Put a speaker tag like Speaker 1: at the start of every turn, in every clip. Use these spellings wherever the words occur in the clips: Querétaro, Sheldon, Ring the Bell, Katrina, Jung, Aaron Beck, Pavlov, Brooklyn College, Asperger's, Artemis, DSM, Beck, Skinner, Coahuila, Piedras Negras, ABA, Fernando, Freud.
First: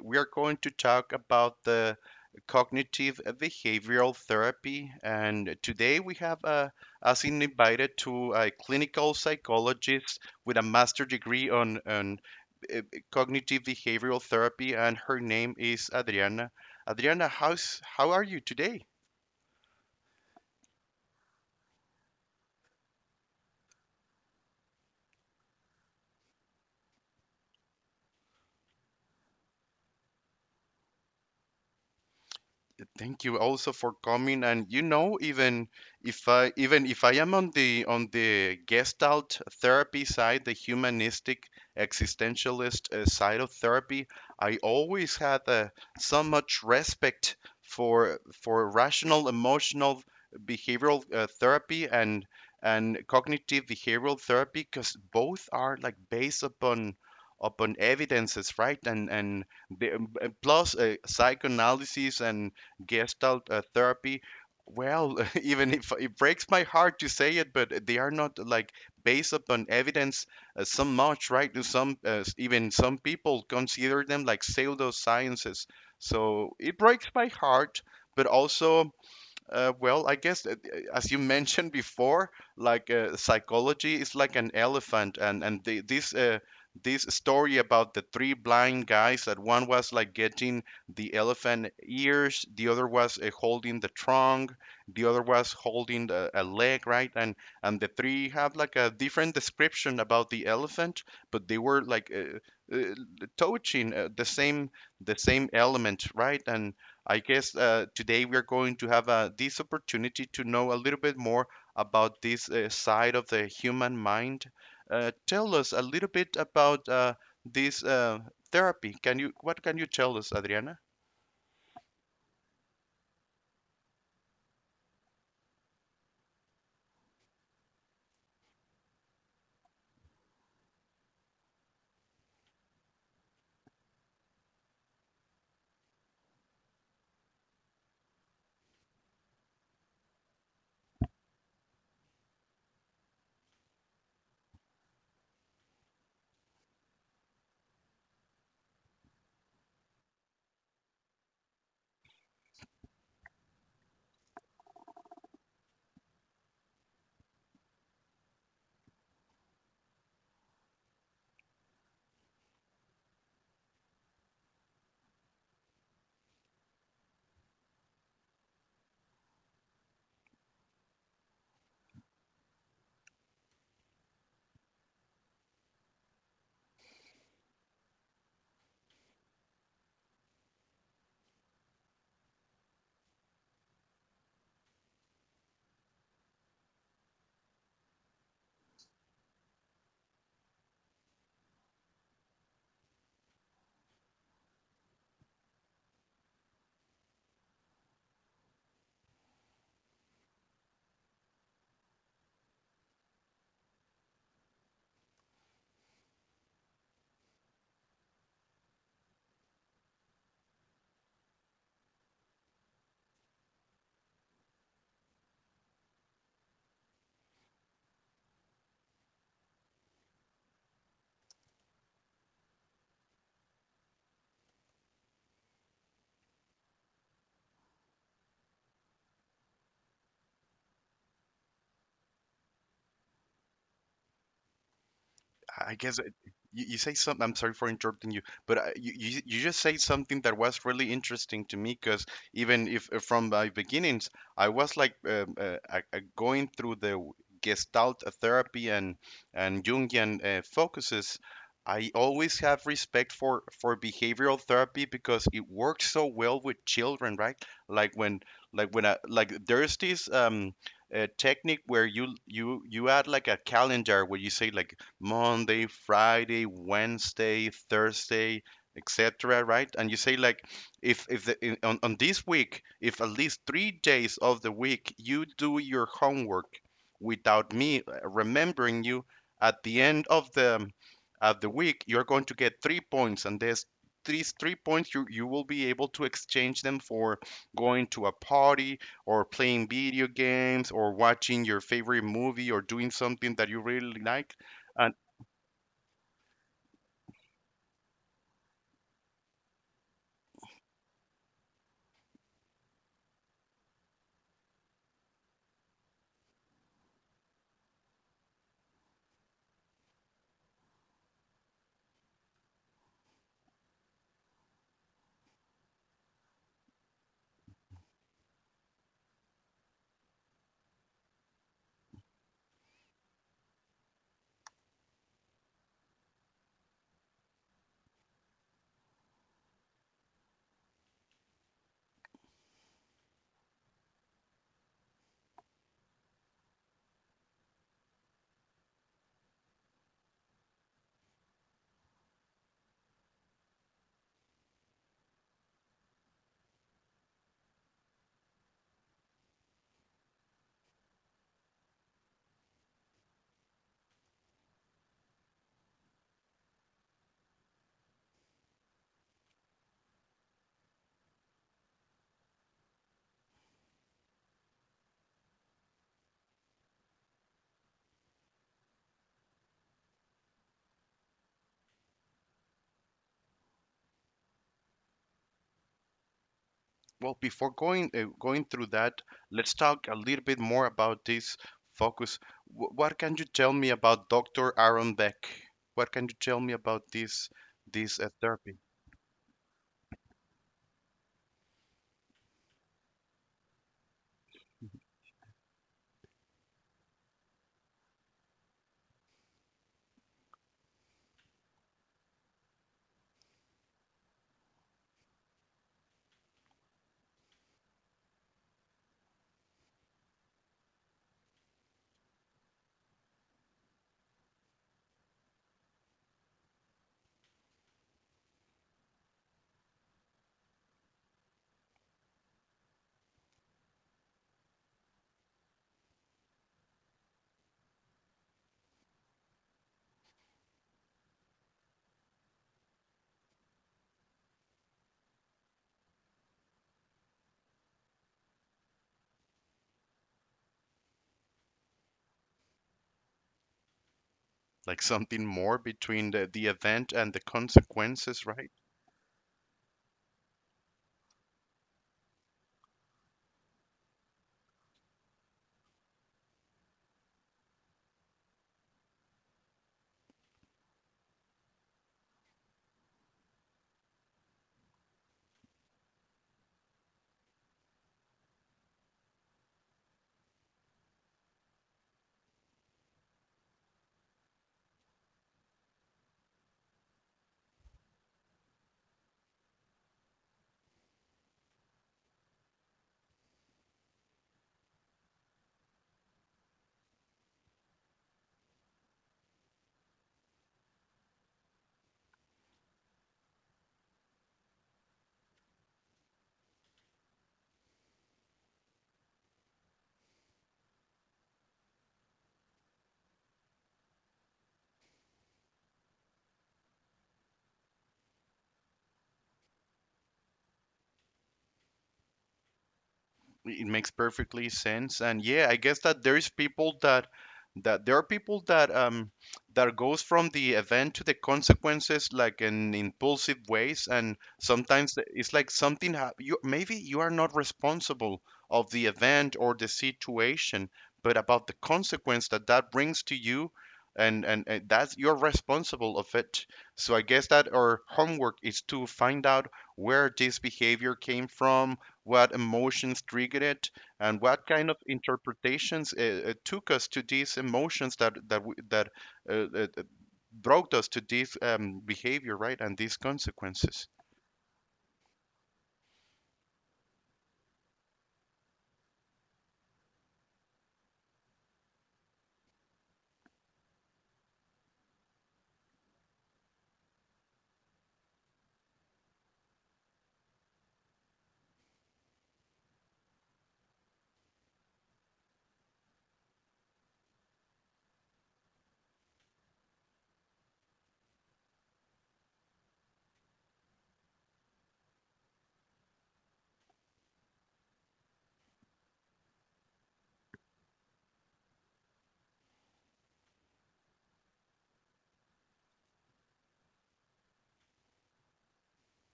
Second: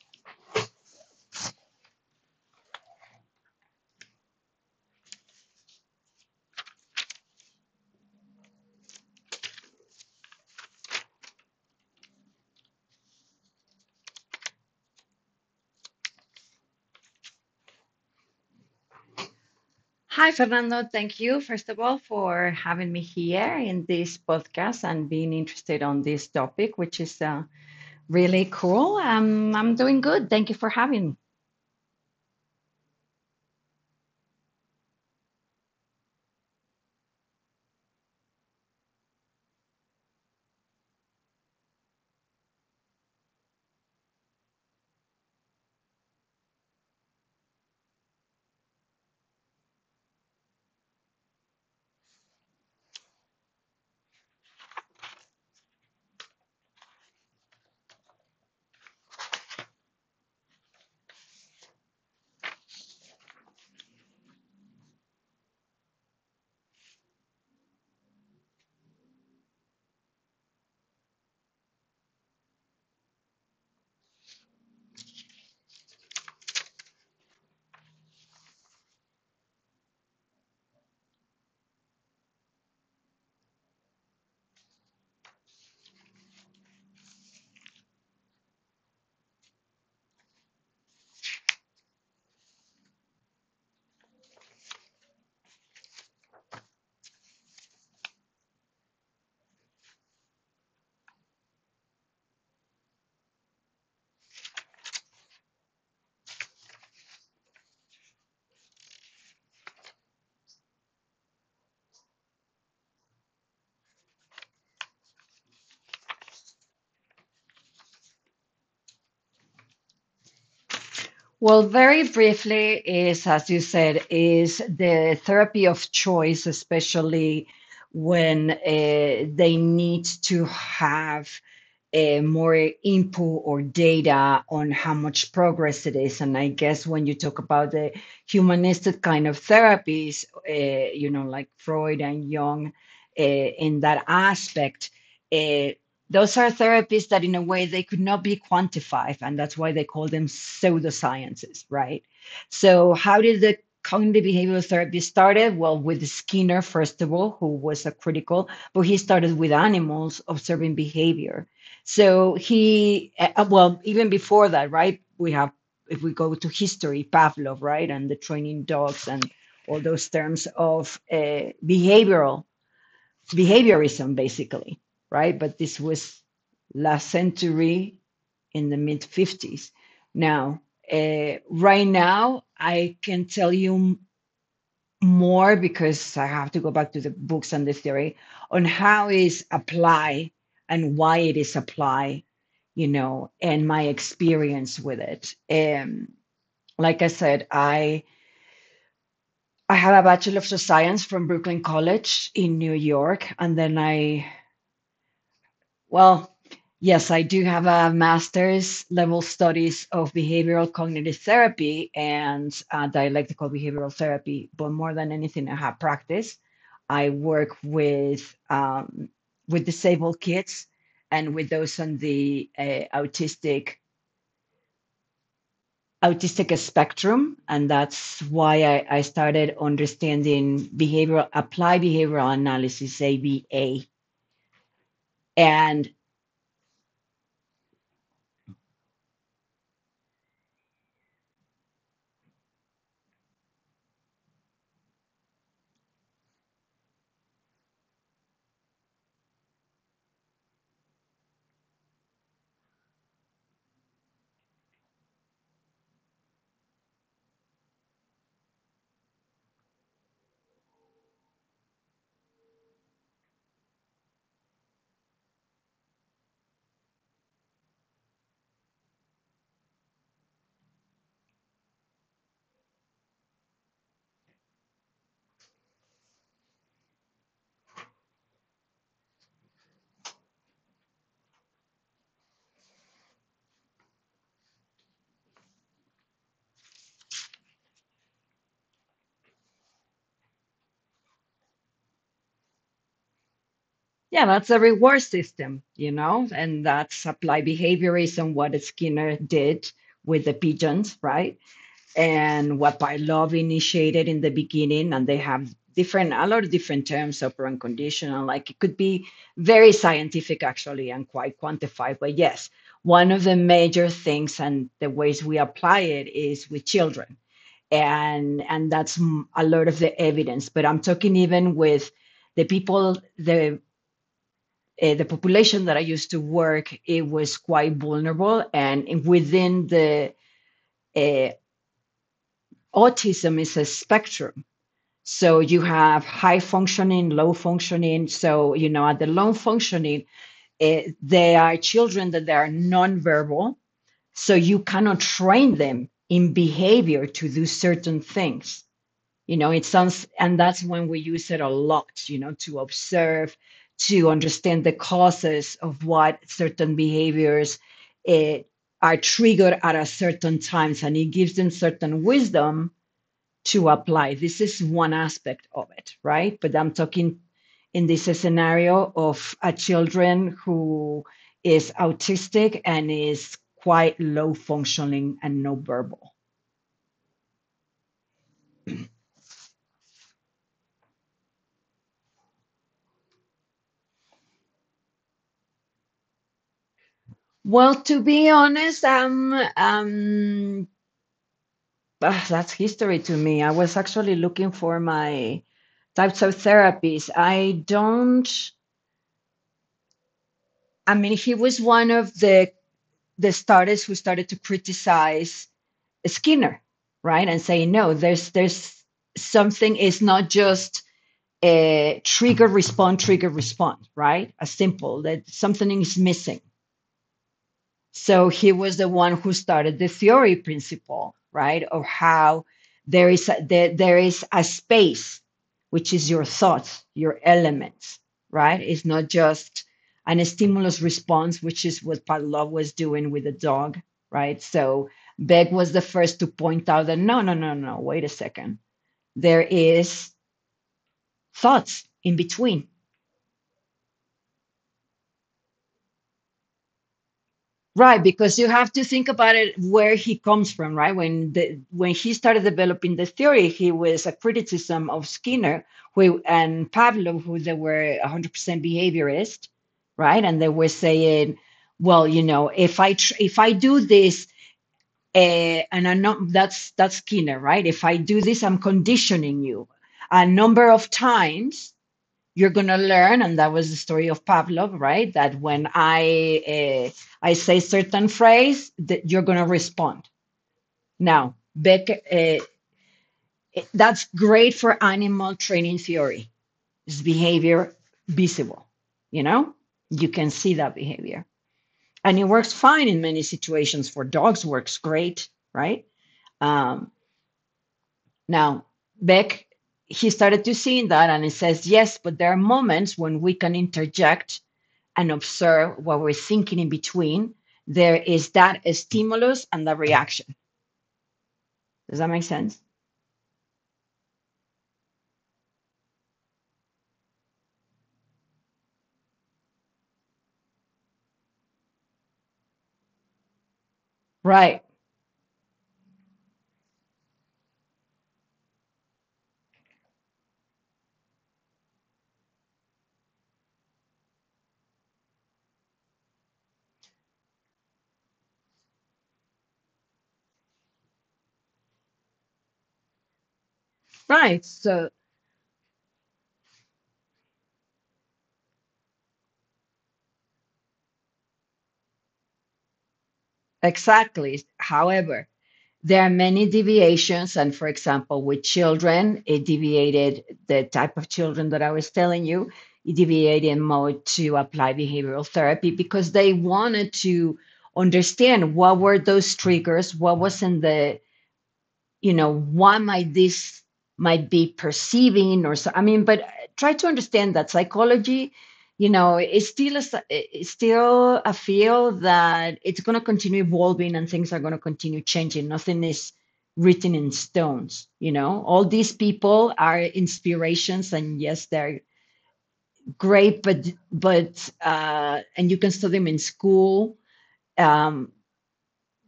Speaker 1: we are going to talk about the cognitive behavioral therapy. And today, we have us in invited to a clinical psychologist with a master degree on uh, cognitive behavioral therapy, and her name is Adriana. Adriana, how are you today?
Speaker 2: Hi, Fernando. Thank you, first of all, for having me here in this podcast and being interested on this topic, which is really cool. I'm doing good. Thank you for having me.
Speaker 1: Thank you also for coming. And even if I am on the Gestalt therapy side, the humanistic existentialist side of therapy, I always had so much respect for rational emotional behavioral therapy and cognitive behavioral therapy because both are like based upon evidences, right? And plus psychoanalysis and Gestalt therapy. Well, even if it breaks my heart to say it, but they are not like based upon evidence so much, right? And some people consider them like pseudosciences. So it breaks my heart, but also well, I guess as you mentioned before, like psychology is like an elephant, and the, this this story about the three blind guys that one was like getting the elephant ears, the other was holding the trunk, the other was holding a leg, right? And the three had like a different description about the elephant, but they were uh, touching the same element, right? And I guess today we are going to have this opportunity to know a little bit more about this side of the human mind. Tell us a little bit about this therapy. Can you What can you tell us, Adriana?
Speaker 2: Well, very briefly, is as you said, is the therapy of choice, especially when they need to have more input or data on how much progress it is. And I guess when you talk about the humanistic kind of therapies, you know, like Freud and Jung, in that aspect, uh, those are therapies that, in a way, they could not be quantified, and that's why they call them pseudosciences, right? So, how did the cognitive behavioral therapy started? Well, with Skinner, first of all, who was a critical, but he started with animals observing behavior so well, even before that, right? We have, if we go to history, Pavlov, right? And the training dogs and all those terms of behavioral, behaviorism, basically, right? But this was last century in the mid 50s. Now, right now, I can tell you more because I have to go back to the books and the theory on how is apply and why it is apply, you know, and my experience with it. Like I said, I have a Bachelor of Science from Brooklyn College in New York, and then Well, yes, I do have a master's level studies of behavioral cognitive therapy and dialectical behavioral therapy, but more than anything, I have practice. I work with disabled kids and with those on the autistic autistic spectrum, and that's why I started understanding behavioral applied behavioral analysis (ABA)
Speaker 1: I
Speaker 2: and
Speaker 1: guess it- you say something. I'm sorry for interrupting you, but you just say something that was really interesting to me because even if from my beginnings, I was like going through the Gestalt therapy and Jungian focuses. I always have respect for behavioral therapy because it works so well with children, right? Like when like, there's this technique where you add like a calendar where you say like Monday, Friday, Wednesday, Thursday, etc. Right? And you say like, if the, in, on this week, if at least 3 days of the week you do your homework without me remembering you, at the end of the week you're going to get three points, and there's these three points you will be able to exchange them for going to a party or playing video games or watching your favorite movie or doing something that you really
Speaker 2: yeah,
Speaker 1: like.
Speaker 2: that's a reward system, you know, and that's applied behaviorism, what Skinner did with the pigeons, right? And what Pavlov initiated in the beginning, and they have different, a lot of different terms of unconditional. Like it could be very scientific, actually, and quite quantified. But yes, one of the major things and the ways we apply it is with children, and that's a lot of the evidence. But I'm talking even with the people, the population that I used to work, it was quite vulnerable. And within the uh, autism is a spectrum. So you have high functioning, low functioning. So, you know, at the low functioning, they are children that they are nonverbal. So you cannot train them in behavior to do certain things, you know, it sounds, and that's when we use it a lot, you know, to observe, to understand the causes of what certain behaviors eh, are triggered at a certain times, and it gives them certain wisdom to apply. This is one aspect of it, right? But I'm talking in this scenario of a children who is autistic and is quite low functioning and no verbal.
Speaker 1: Well, before going through that, let's talk a little bit more about this focus. What can you tell me about Dr. Aaron Beck? What can you tell me about this
Speaker 2: Well,
Speaker 1: this
Speaker 2: to
Speaker 1: uh,
Speaker 2: be
Speaker 1: therapy?
Speaker 2: honest, that's history to me. I was actually looking for my types of therapies. I don't, I mean, he was one of the starters who started to criticize Skinner, right? And say, no, there's something, it's not just a trigger respond, right? A simple that something is missing. So he was the one who started the theory principle, right? Of how there is a space, which is your thoughts, your elements, right? It's not just an stimulus response, which is what Pavlov was doing with the dog, right? So Beck was the first to point out that no, no, no, no, wait a second. There is thoughts in between.
Speaker 1: Like something more between the event and the
Speaker 2: Right,
Speaker 1: consequences,
Speaker 2: because
Speaker 1: right?
Speaker 2: you have to think about it where he comes from, right? When he started developing the theory, he was a criticism of Skinner who and Pavlov, who they were 100% behaviorist, right? And they were saying, well, you know, if I do this, and I know that's Skinner, right? If I do this, I'm conditioning you a number of times, you're going to learn. And that was the story of Pavlov, right? That when I say certain phrase that you're going to respond. Now Beck, that's great for animal training theory. It's behavior, visible, you know, you can see that behavior, and it works fine in many situations. For dogs works great, right? um, now Beck, he started to see that, and he says, yes, but there are moments when we can interject and observe what we're thinking in between, there is that stimulus and that reaction. Does that make sense?
Speaker 1: It makes perfectly sense. And yeah, I guess that there are people that goes from the event to the consequences like in impulsive ways. And
Speaker 2: Right,
Speaker 1: sometimes, it's like something hap you maybe you are not responsible of the event or the situation, but about the consequence that brings to you. And that's you're responsible of it. So I guess that our homework is to find out where this behavior came from, what emotions triggered it, and what
Speaker 2: right.
Speaker 1: kind of
Speaker 2: So,
Speaker 1: interpretations it took us to these emotions that uh, uh, uh, brought us to this behavior, right, and these consequences.
Speaker 2: exactly. However, there are many deviations. And for example, with children, it deviated the type of children that I was telling you, it deviated more to apply behavioral therapy because they wanted to understand what were those triggers, what was in the, you know, why might this might be perceiving or so, I mean, but try to understand that psychology, you know, it's still a field that it's going to continue evolving and things are going to continue changing. Nothing is written in stones. You know, all these people are inspirations, and yes, they're great, but but and you can study them in school. um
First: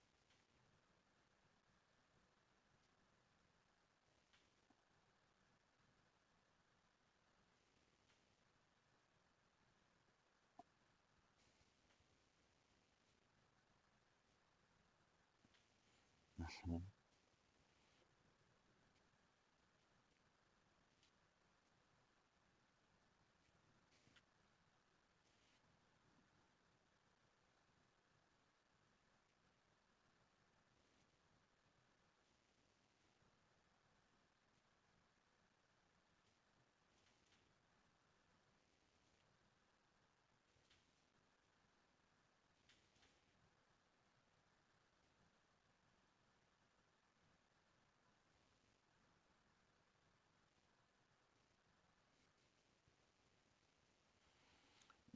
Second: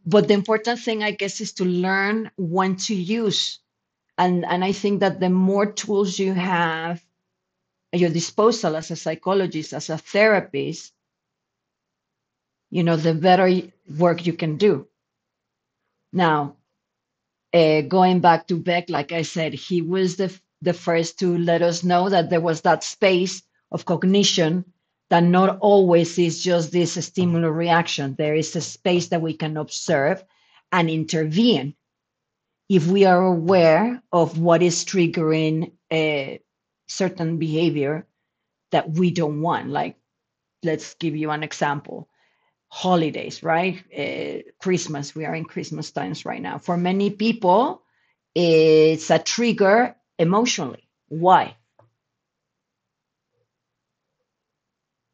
Speaker 2: but the important thing, I guess, is to learn when to use, and I think that the more tools you have at your disposal as a psychologist, as a therapist, you know, the better work you can do. Now, going back to Beck, like I said, he was the first to let us know that there was that space of cognition, that not always is just this stimulant reaction. There is a space that we can observe and intervene if we are aware of what is triggering a certain behavior that we don't want. Like, let's give you an example, holidays, right? Christmas, we are in Christmas times right now. For many people, it's a trigger emotionally. Why?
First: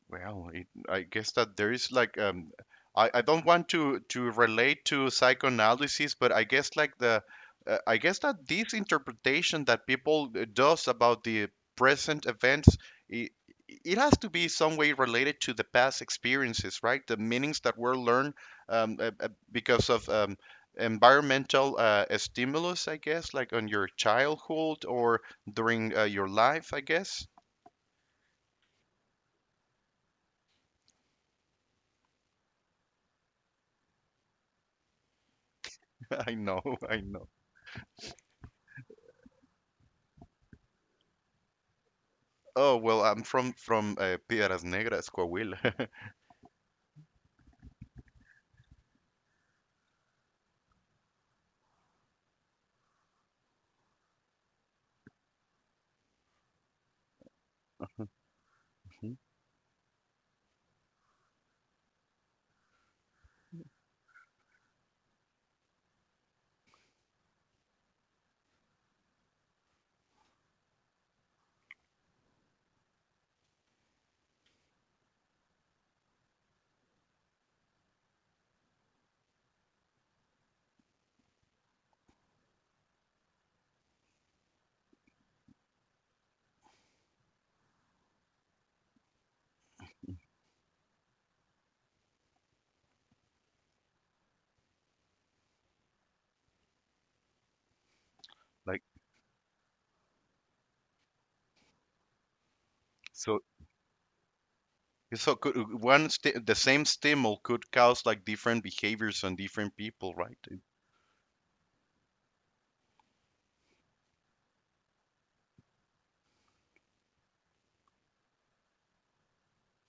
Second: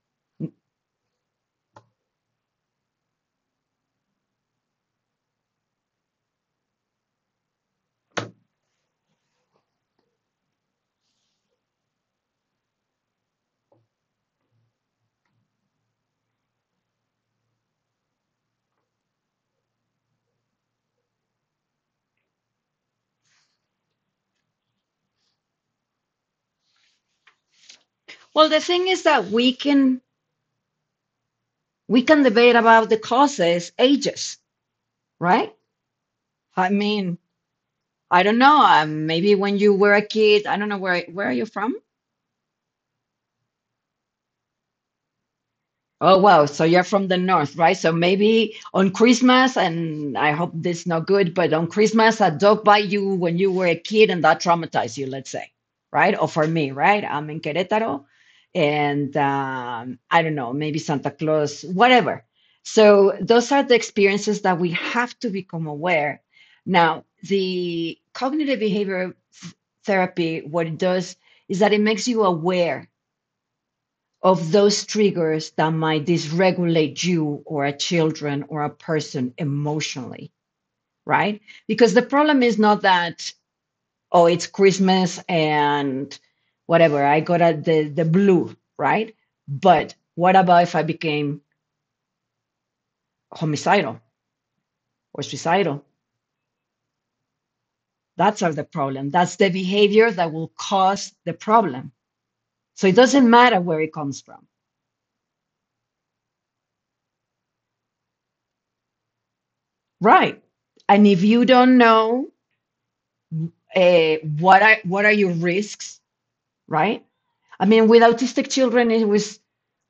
Speaker 1: Well, I guess that there is like I don't want to relate to psychoanalysis, but I guess like the I guess that this interpretation that people does about the present events, it, it has to be some way related to the past experiences, right? The meanings that were learned because of environmental stimulus, I guess, like on your childhood or during your life, I guess.
Speaker 2: Well, the thing is that we can debate about the causes ages, right?
Speaker 1: I know,
Speaker 2: I
Speaker 1: I
Speaker 2: mean,
Speaker 1: know.
Speaker 2: I don't know. Maybe when you were a kid, I don't know, where are you from?
Speaker 1: Oh, well, I'm from Piedras Negras, Coahuila.
Speaker 2: Oh, wow. So you're from the north, right? So maybe on Christmas, and I hope this is not good, but on Christmas, a dog bite you when you were a kid and that traumatized you, let's say, right? Or for me, right? I'm in Querétaro and
Speaker 1: Mhm.
Speaker 2: I don't know, maybe Santa Claus, whatever. So those are the experiences that we have to become aware. Now, the cognitive behavior th- therapy, what it does is that it makes you aware of those triggers that might dysregulate you or a children or a person emotionally, right? Because the problem is not that, oh, it's Christmas and whatever, I got a, the blue, right? But what about if I became homicidal or suicidal? That's are the
Speaker 1: Like
Speaker 2: problem. That's the behavior that will cause the problem. So it doesn't
Speaker 1: so
Speaker 2: matter where it comes from.
Speaker 1: so could one sti the same stimul could cause like different behaviors on different people, right?
Speaker 2: Right. And if you don't know what are your risks, right? I mean, with autistic children, it was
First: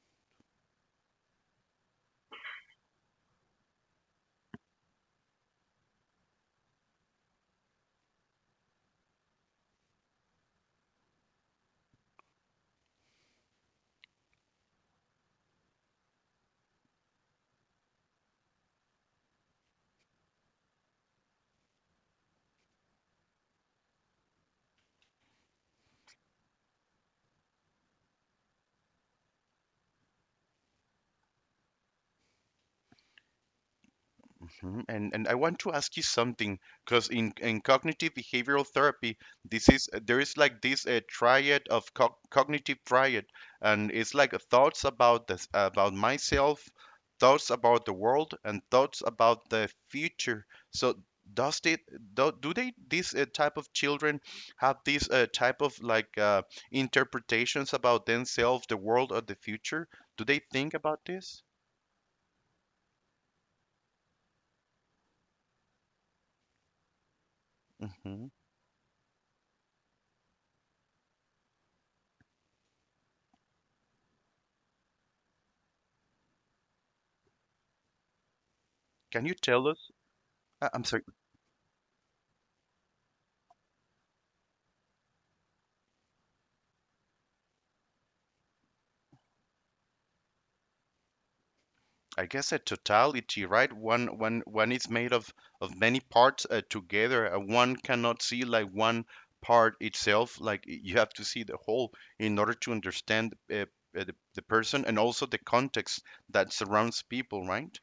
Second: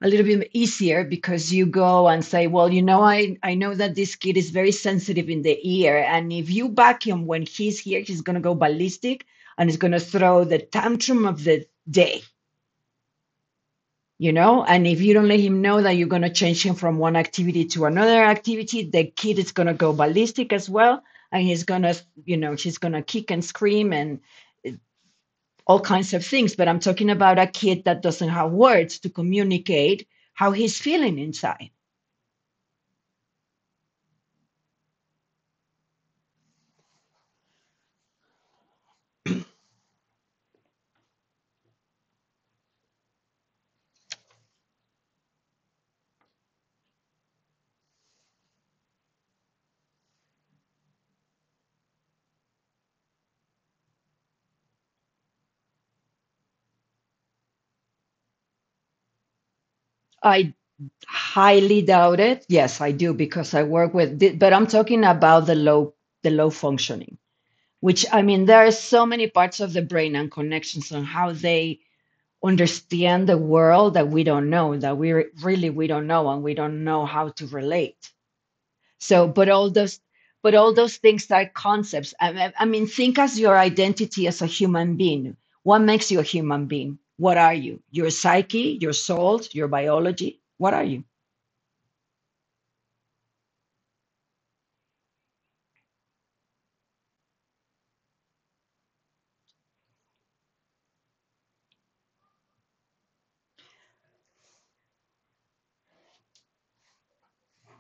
Speaker 2: a little bit easier because you go and say, well, you know, I know that this kid is very sensitive in the ear. And if you back him when he's here, he's going to go ballistic and he's going to throw the tantrum of the day, you know? And if you don't let him know that you're going to change him from one activity to another activity, the kid is going to go ballistic as well. And he's going to, you know, she's going to kick and scream and all kinds of things, but I'm talking about a kid that doesn't have words to communicate how he's feeling inside.
Speaker 1: Mhm. And I want to ask you something because in cognitive behavioral therapy, this is there is like this triad of co cognitive triad, and it's like thoughts about myself, thoughts about the world, and thoughts about the future. So does it do they this type of children have this type of interpretations about themselves, the world, or the future? Do they
Speaker 2: I
Speaker 1: think about this?
Speaker 2: highly doubt it. Yes, I do because I work with but I'm talking about the low functioning, which I
Speaker 1: Hmm.
Speaker 2: mean there are so many parts of the brain and connections on how they understand the world that we don't know, that we really we don't know and we don't know how to relate.
Speaker 1: Can
Speaker 2: So,
Speaker 1: you tell us?
Speaker 2: but all
Speaker 1: I'm
Speaker 2: those
Speaker 1: sorry.
Speaker 2: things are concepts. I mean, think as your identity as a human being. What makes you a human being? What are you? Your psyche, your soul, your biology. What are you?
Speaker 1: I guess a totality, right? One is made of many parts together. One cannot see like one part itself. Like you have to see the whole in order to understand the person and also the context that surrounds people, right?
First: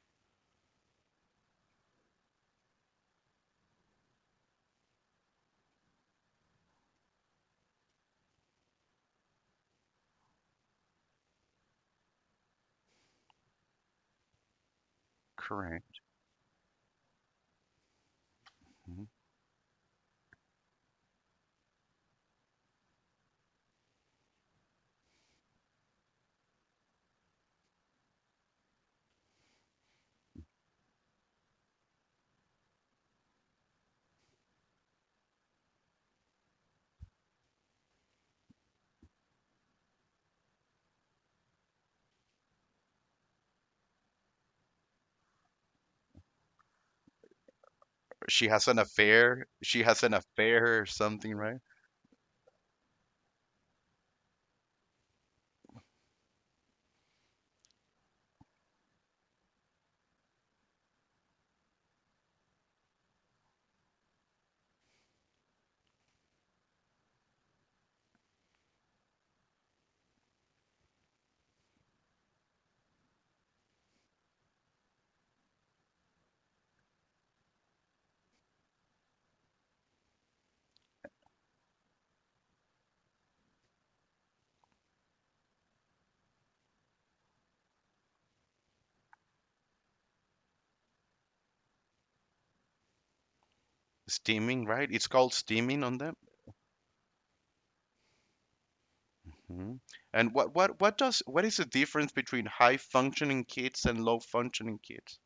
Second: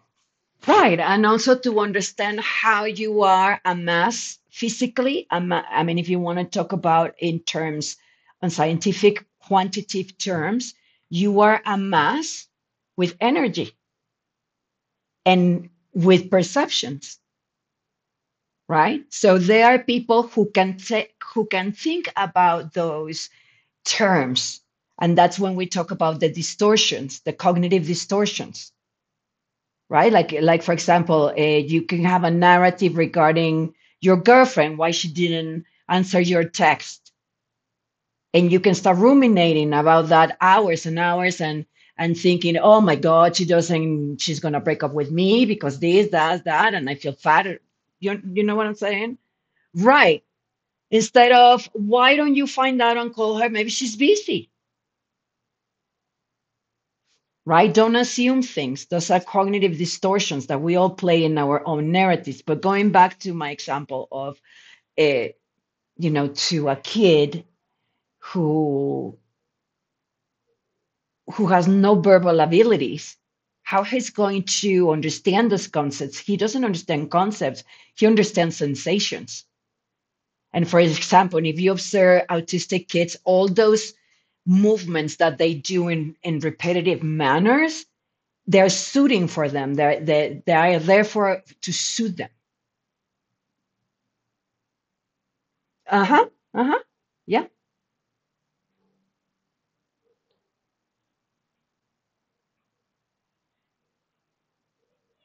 Speaker 2: Right, and also to understand how you are amassed physically. I mean, if you want to talk about in terms, on scientific quantitative terms, you are a mass with energy and
Speaker 1: Correct.
Speaker 2: with perceptions, right?
Speaker 1: Mhm.
Speaker 2: So there are people who can take who can think about those terms, and that's when we talk about the distortions, the cognitive distortions, right? Like for example, you can have a narrative regarding your girlfriend why she didn't answer your text, and you can start ruminating about that hours and hours and thinking, oh my God, she doesn't, she's gonna break up with me because this, that, that, and I feel fat. You, you
Speaker 1: She
Speaker 2: know what
Speaker 1: has
Speaker 2: I'm
Speaker 1: an
Speaker 2: saying?
Speaker 1: affair. She has an
Speaker 2: Right,
Speaker 1: affair or
Speaker 2: instead
Speaker 1: something, right?
Speaker 2: of why don't you find out and call her, maybe she's busy. Right, don't assume things. Those are cognitive distortions that we all play in our own narratives. But going back to my example of a, you know, to a kid who has no verbal abilities, how he's going to understand those concepts? He doesn't understand concepts, he understands sensations. And for example, if you observe autistic kids, all those movements that they do in, repetitive manners, they're suiting for them. They're, they are there for to suit them.
Speaker 1: Steaming, right? It's called steaming on
Speaker 2: Uh
Speaker 1: them.
Speaker 2: huh. Uh huh. Yeah.
Speaker 1: Mhm. And what is the difference between high functioning kids and low functioning kids?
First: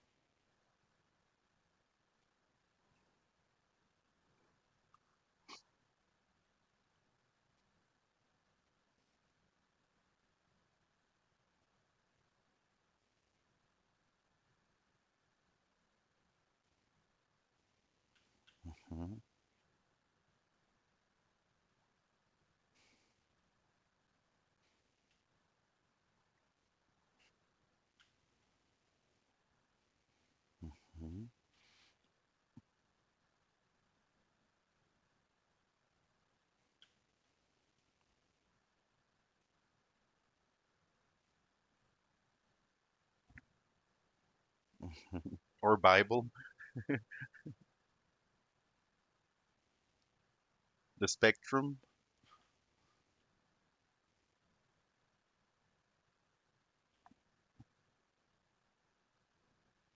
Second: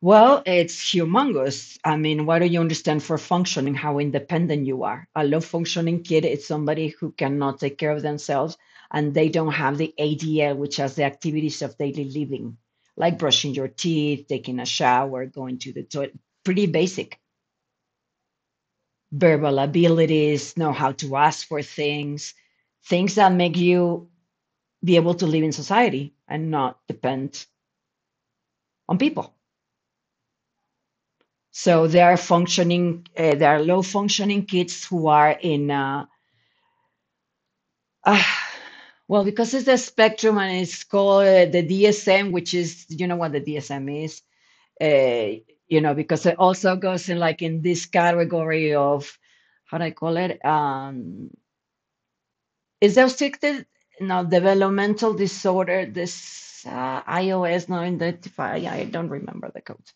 Speaker 2: Well, it's humongous. I mean, what do you understand for functioning? How independent you are. A low functioning kid is somebody who cannot take care of themselves, and they don't have the ADL, which has the activities of daily living, like brushing your teeth, taking a shower, going to the toilet. Pretty basic
Speaker 1: Mhm.
Speaker 2: verbal abilities, know how to ask for things, things that make you be able to live in society and not depend on people. So there are functioning, there are low functioning kids who are in, ah, well, because it's a spectrum and it's called the DSM, which is, you know what the DSM is, uh,
Speaker 1: Mhm. Or
Speaker 2: you know, because
Speaker 1: Bible.
Speaker 2: it also goes in like in this category of, how do I call it?
Speaker 1: The spectrum.
Speaker 2: Is restricted, no, developmental disorder, this iOS, no, identify, I don't remember the code.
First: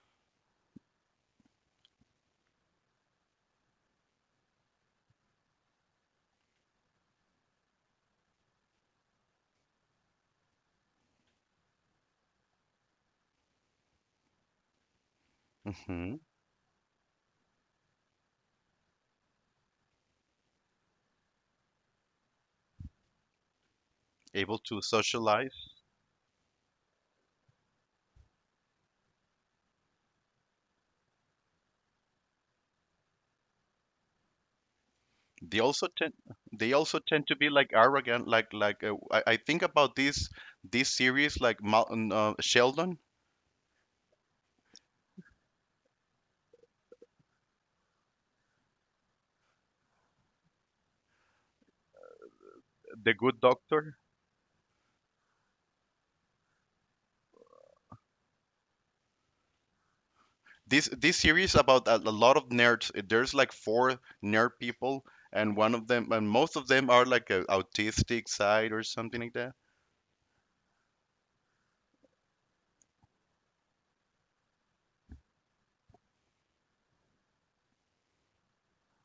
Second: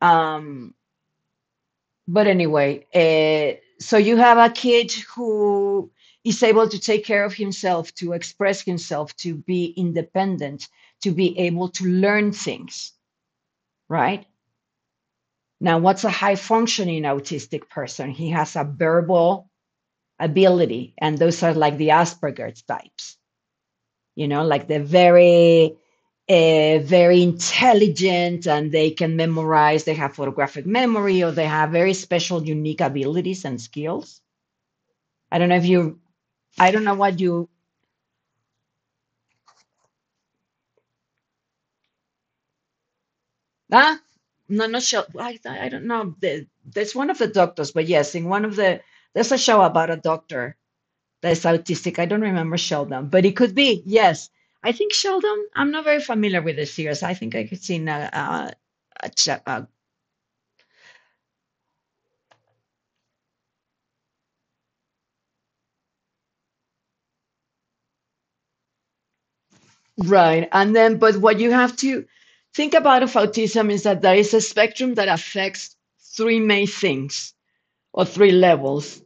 Speaker 2: Um, But anyway, so you have a kid who is able to take care of himself, to express himself, to be independent, to be able to learn things, right? Now, what's a
Speaker 1: Hmm.
Speaker 2: high functioning autistic person? He has a verbal ability, and those are like the Asperger's types, you know,
Speaker 1: Able
Speaker 2: like they're
Speaker 1: to socialize.
Speaker 2: very very intelligent, and they can memorize, they have photographic memory, or they have very special, unique abilities and skills. I don't know
Speaker 1: They
Speaker 2: if
Speaker 1: also
Speaker 2: you,
Speaker 1: tend
Speaker 2: I
Speaker 1: they
Speaker 2: don't know
Speaker 1: also
Speaker 2: what
Speaker 1: tend to be
Speaker 2: you,
Speaker 1: like arrogant, like I think about this series like Sheldon,
Speaker 2: ah, no, not show. I don't know. There's one of the doctors, but yes, in one of the, there's a show about a doctor that's autistic. I don't remember Sheldon,
Speaker 1: the
Speaker 2: but it
Speaker 1: Good
Speaker 2: could be.
Speaker 1: Doctor.
Speaker 2: Yes. I think Sheldon, I'm not very familiar with the series. I think I could see in a,
Speaker 1: This series about a lot of nerds. There's like four nerd people, and one of them and most of them are like a autistic side or something like that.
Speaker 2: right. And then, but what you have to think about of autism is that there is a spectrum that affects three main things or three levels,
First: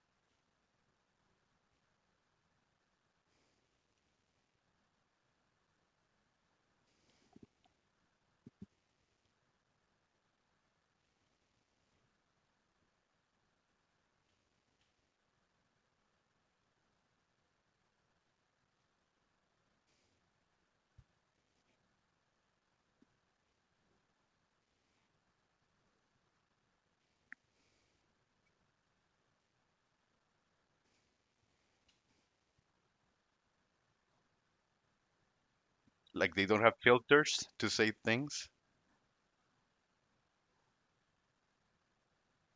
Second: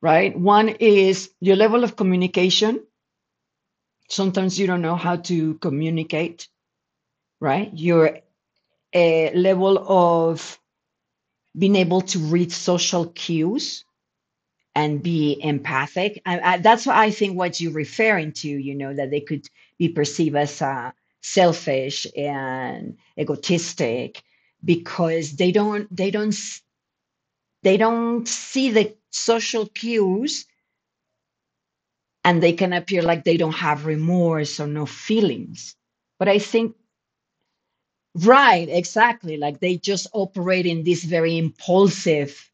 Speaker 2: right? One is your level of communication. Sometimes you don't know how to communicate, right? Your level of being able to read social cues and be empathic. That's what I think what you're referring to, you know, that they could be perceived as selfish and egotistic, because they don't see the social cues, and they can appear like they don't have remorse or no feelings. But
Speaker 1: Like
Speaker 2: I
Speaker 1: they don't have
Speaker 2: think
Speaker 1: filters to say things.
Speaker 2: Right, exactly. Like they just operate in this very impulsive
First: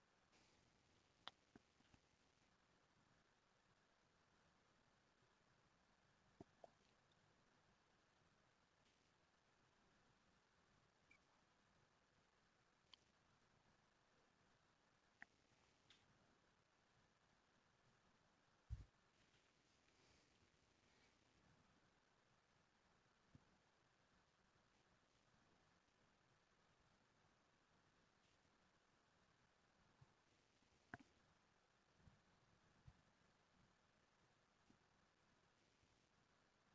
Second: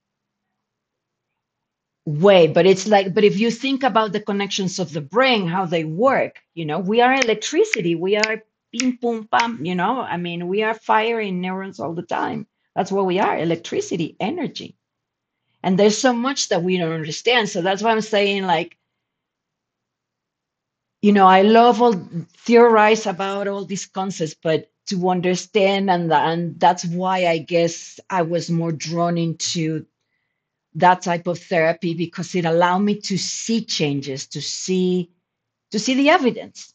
Speaker 2: way. But it's like, but if you think about the connections of the brain, how they work, you know, we are electricity, we are ping, pum pam, you know, I mean, we are firing neurons all the time. That's what we are, electricity, energy. And there's so much that we don't understand. So that's why I'm saying, like, you know, I love all theorize about all these concepts, but to understand, and that's why I guess I was more drawn into that type of therapy because it allowed me to see changes, to see the evidence.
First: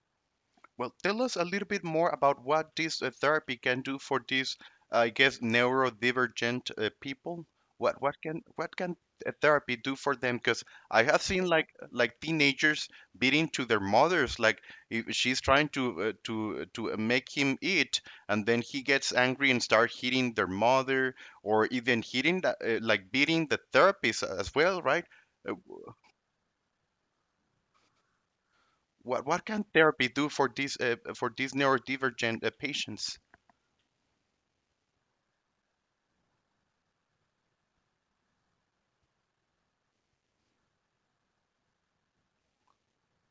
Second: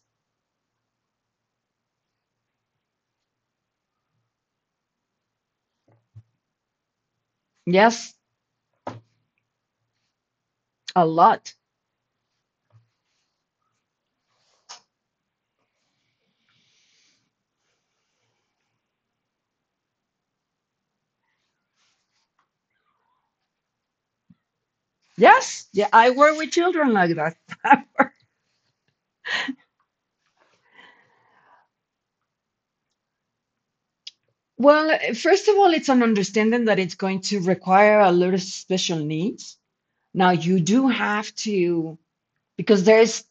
Speaker 1: Well, tell us a little bit more about what this therapy can do for these, I guess, neurodivergent people. What
Speaker 2: Yes,
Speaker 1: what can what can a therapy do for them? Because I
Speaker 2: a
Speaker 1: have seen
Speaker 2: lot.
Speaker 1: like teenagers beating to their mothers, like if she's trying to make him eat, and then he gets angry and start hitting their mother, or even hitting like beating the therapist as well, right? Uh,
Speaker 2: Yes, yeah, I work with children like that.
Speaker 1: what can therapy do for these neurodivergent patients?
Speaker 2: Well, first of all, it's an understanding that it's going to require a lot of special needs. Now you do have to, because there's,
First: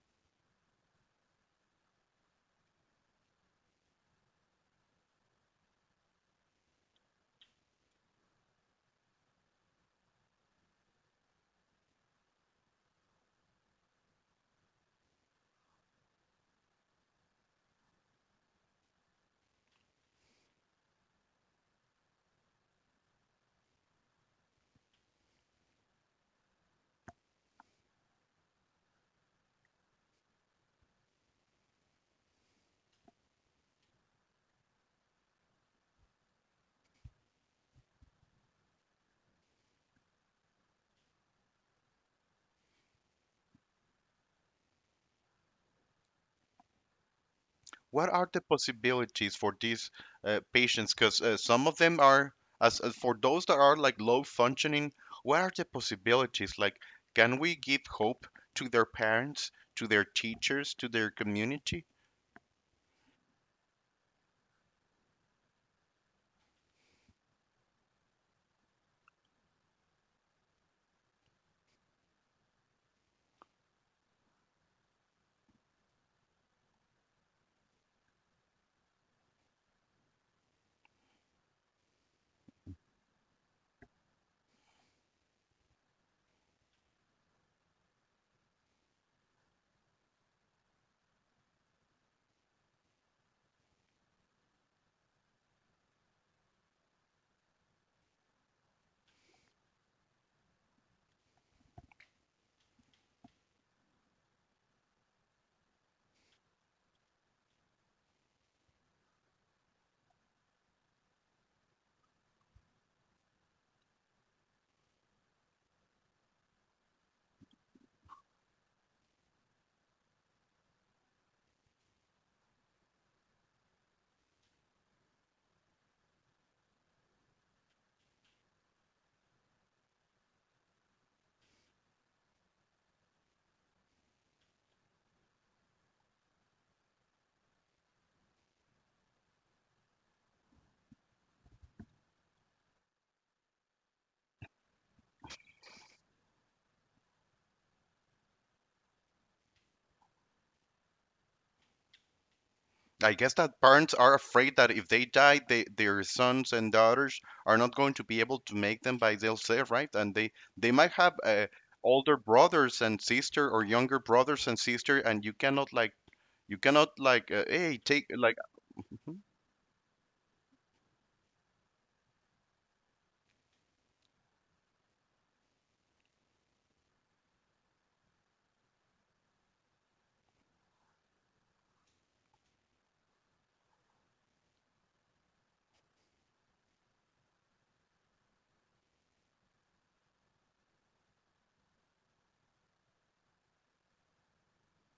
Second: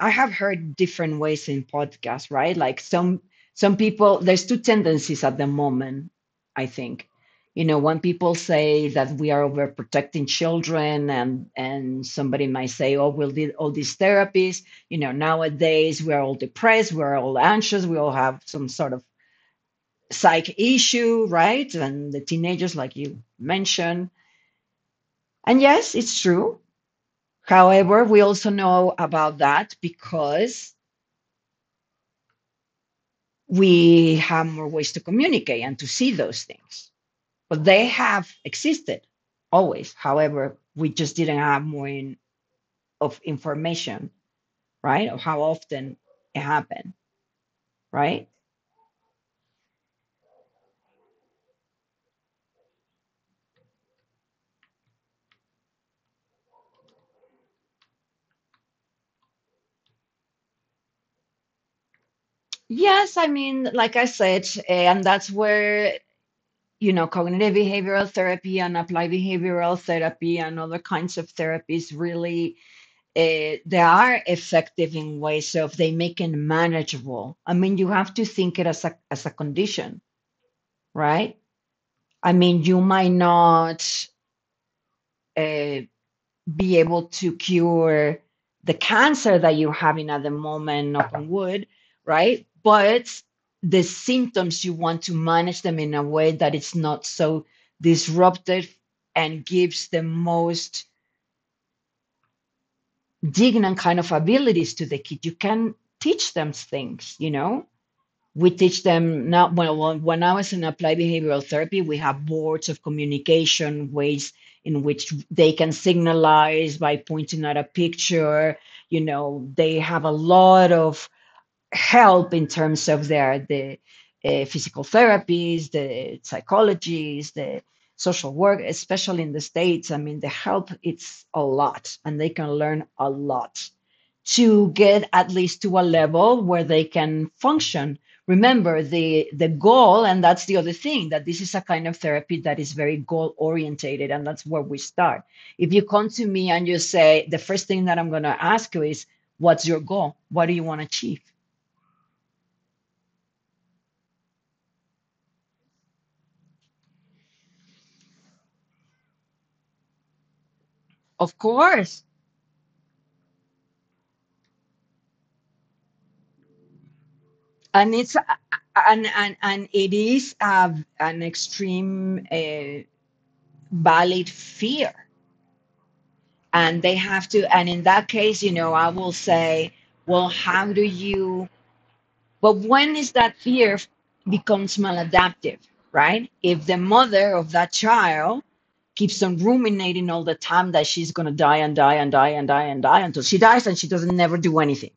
Speaker 2: I have heard different ways in podcasts, right? Like some people, there's two tendencies at the moment, I think. You know, when people say that we are overprotecting children, and somebody might say, oh, we'll do all these therapies, you know, nowadays we're all depressed, we're all anxious, we all have some sort of psych issue, right? And the teenagers, like you mentioned. And yes, it's true. However, we also know about that because we have more ways to communicate and to see those things. But they have existed always. However, we just didn't have more in, of information, right? Of how often it happened,
Speaker 1: What
Speaker 2: right?
Speaker 1: are the possibilities for these patients? Because some of them are, as for those that are like low functioning, what are the possibilities? Like, can we give hope to their parents, to their teachers, to their community?
Speaker 2: Yes, I mean, like I said, eh, and that's where, you know, cognitive behavioral therapy and applied behavioral therapy and other kinds of therapies really, they are effective in ways of they make it manageable. I mean, you have to think it as a condition, right? I mean, you might not uh, be able to cure the cancer that you're having at the moment, knock on wood, right? But the symptoms, you want to manage them in a way that it's not so disruptive and gives the most dignant kind of abilities to the kid. You can teach them things, you know? We teach them now, well, when I was in applied behavioral therapy, we have boards of communication ways in which they can signalize by pointing at a picture. You know, they have a lot of help in terms of their the physical therapies, the psychologists, the social work, especially in the states. I mean, the help it's a lot, and they can learn a lot to get at least to a level where they can function. Remember the goal, and that's the other thing, that this is a kind of therapy that is very goal orientated, and that's where we start. If you come to me and you say, the first thing that I'm going to ask you is, "What's your goal? What do you want to achieve?"
Speaker 1: I guess that parents are afraid that if they die, their sons and daughters are not going to be able to make them by themselves, right? And they might have
Speaker 2: Of course,
Speaker 1: older brothers and sister or younger brothers and sister, and you cannot, hey
Speaker 2: and
Speaker 1: take
Speaker 2: it's
Speaker 1: like.
Speaker 2: and it is an extreme valid fear, and they have to. And in that case, you know, I will say, well, how do you? But when is that fear becomes maladaptive, right? If the mother of that child keeps on ruminating all the time that she's gonna die and die and die and die and die until she dies and she doesn't never do anything,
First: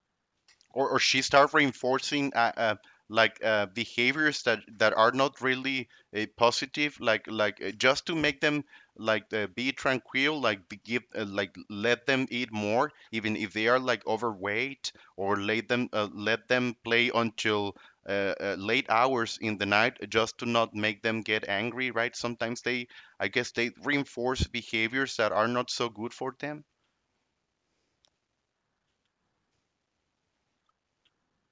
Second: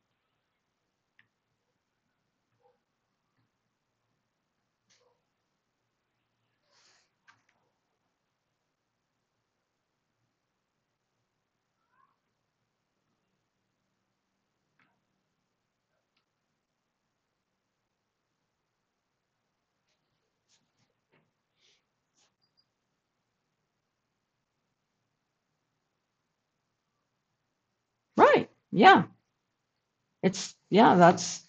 Speaker 1: Or she start reinforcing behaviors that are not really positive, like just to make them be tranquil, like be give like let them eat more even if they are like overweight, or let them play until late hours in the night just to not make them get angry, right? Sometimes they I guess they reinforce behaviors that are not so good for them.
Speaker 2: right? Yeah, it's yeah, that's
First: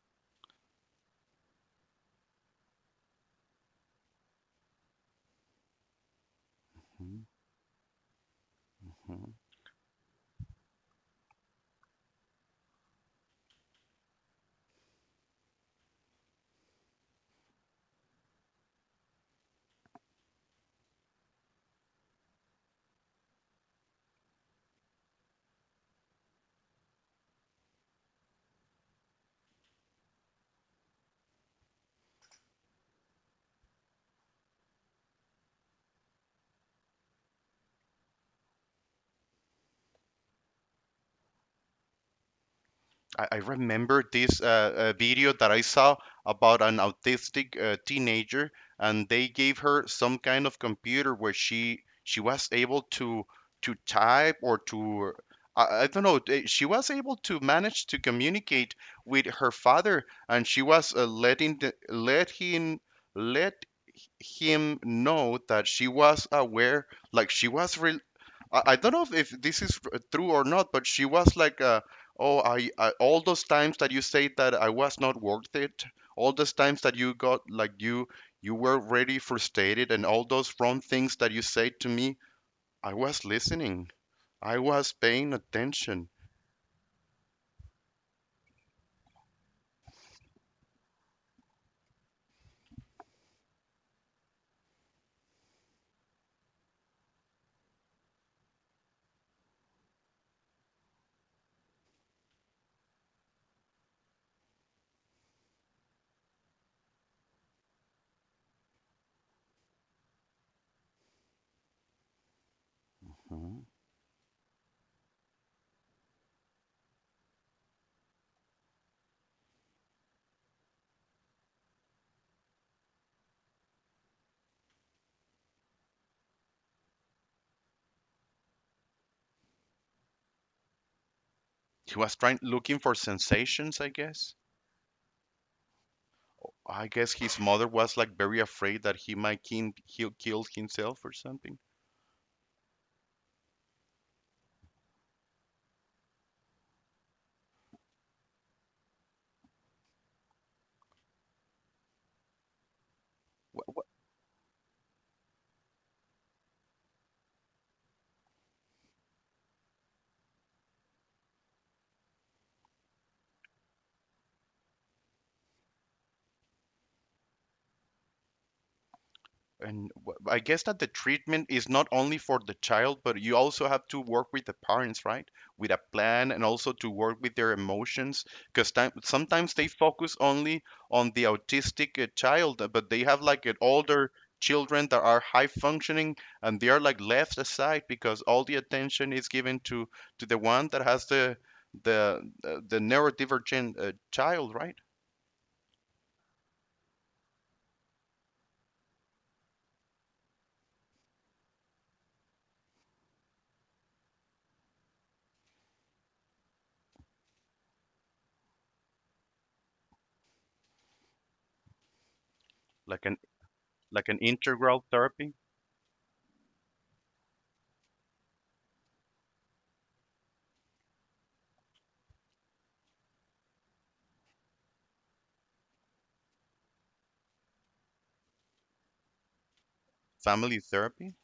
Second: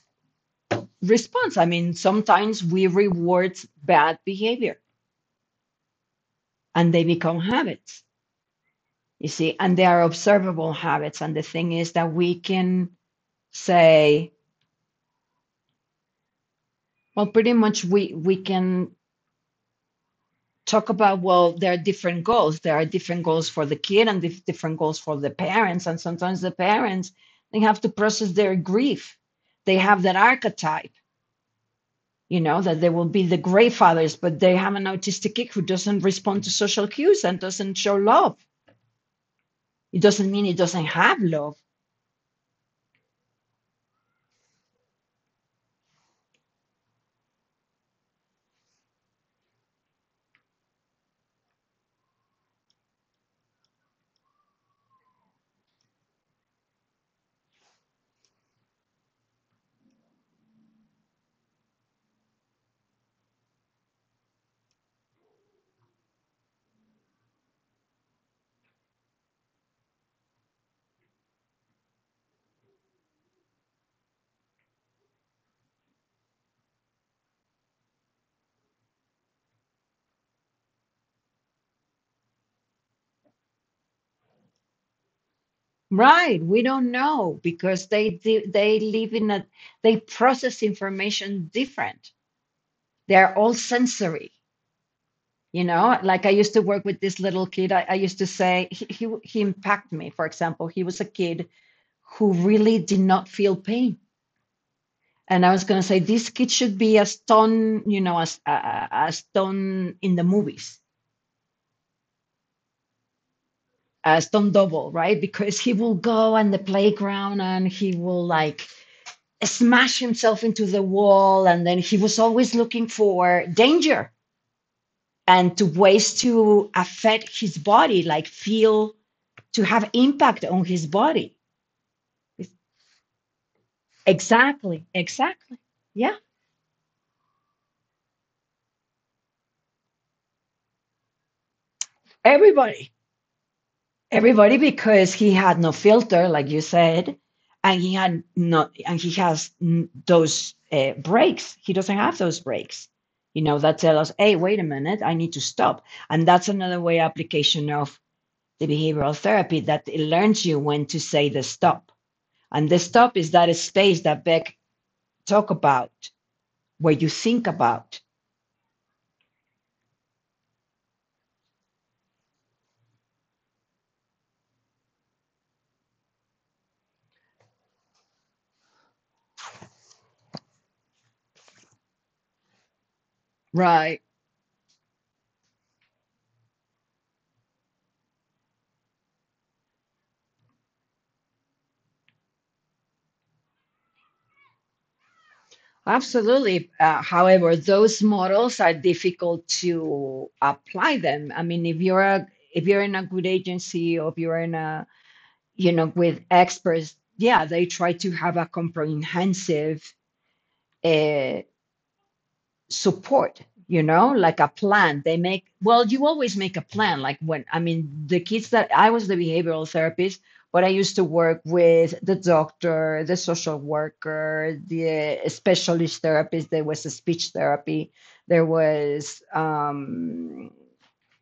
Speaker 2: response. I mean, sometimes we reward bad behavior and they become habits, you
Speaker 1: Mhm.
Speaker 2: see, and they are observable habits. And the thing is that we can say, well, pretty much we can talk about, well, there are different goals. There are different goals for the kid and dif- different goals for the parents. And sometimes the parents, they have to process their grief. They have that archetype, you know, that they will be the grandfathers, but they have an autistic kid who doesn't respond to social cues and doesn't show love. It doesn't mean it doesn't have love,
Speaker 1: I remember this video that I saw about an autistic teenager, and they gave her some kind of computer where she was able to type or to, I don't know. She was able to manage to communicate with her father, and she was letting the, let him know that she was aware, like she was re I don't know if this is true or not, but she was like, "Oh, I all those times that you say that I was not worth it, all those times that you got like you were really frustrated, and all those wrong things that you said to me, I was listening, I was paying attention."
Speaker 2: right? We don't know because they live in a, they process information different. They're all sensory, you know. Like I used to work with this little kid. I used to say he, he impacted me. For example, he was a kid who really did not feel pain. And I was going to say this kid should be a stone, you know, a a stone in the movies,
Speaker 1: Mhm.
Speaker 2: a stone double, right? Because he will go on the playground and he will like smash himself into the wall, and then he was always looking for danger and to ways to affect his body, like feel, to have impact on his body.
Speaker 1: He was trying looking for sensations, I guess.
Speaker 2: Exactly, exactly, yeah.
Speaker 1: I guess his mother was like very afraid that he might he'll kill himself or something.
Speaker 2: Everybody, everybody, because he had no filter like you said, and he had not and he has those breaks, he doesn't have those breaks, you know, that tell us, hey, wait a minute, I need to stop. And that's another way application of the behavioral therapy, that it learns you when to say the stop. And the stop is that space that Beck talk about, where you think about.
Speaker 1: And I guess that the treatment is not only for the child, but you also have to work with the parents, right? With a plan and also to work with their emotions, because sometimes they focus only on the autistic child, but they have like an
Speaker 2: Right.
Speaker 1: older children that are high functioning and they are like left aside because all the attention is given to the one that has the neurodivergent child, right?
Speaker 2: Absolutely. However, those models are difficult to apply them. I mean, if you're a, if you're in a good agency, or if you're in a, you know, with experts, yeah, they try to have a comprehensive uh,
Speaker 1: Like an
Speaker 2: support, you
Speaker 1: like
Speaker 2: know,
Speaker 1: an
Speaker 2: like a
Speaker 1: integral
Speaker 2: plan they
Speaker 1: therapy,
Speaker 2: make. Well, you always make a plan, like when, I mean, the kids that I was the behavioral therapist, but I used to work with the doctor, the social worker, the specialist therapist, there was a speech therapy, there was
Speaker 1: family therapy.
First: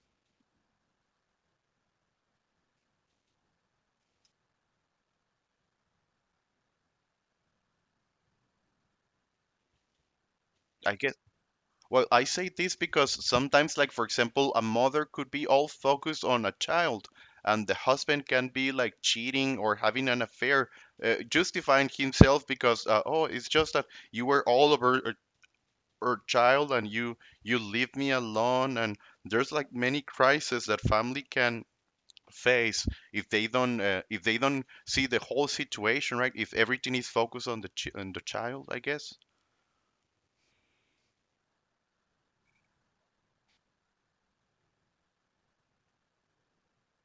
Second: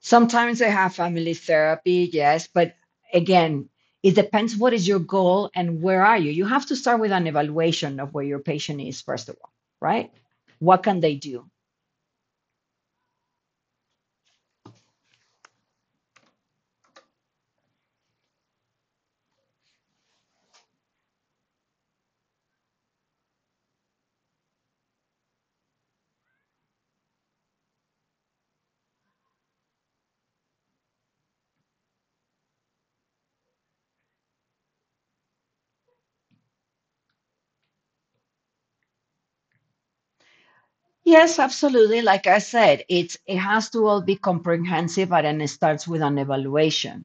Speaker 2: sometimes they have family therapy, yes, but again, it depends what is your goal and where are you. You have to start with an evaluation of where your patient is, first of all, right? What
Speaker 1: I
Speaker 2: can
Speaker 1: guess.
Speaker 2: they do?
Speaker 1: Well, I say this because sometimes, like for example, a mother could be all focused on a child, and the husband can be like cheating or having an affair, justifying himself because oh, it's just that you were all over her, her child and you leave me alone, and there's like many crises that family can face if they don't see the whole situation, right? If everything is focused on the child, I guess.
Speaker 2: Yes, absolutely. Like I said, it has to all be comprehensive, and then it starts with an evaluation,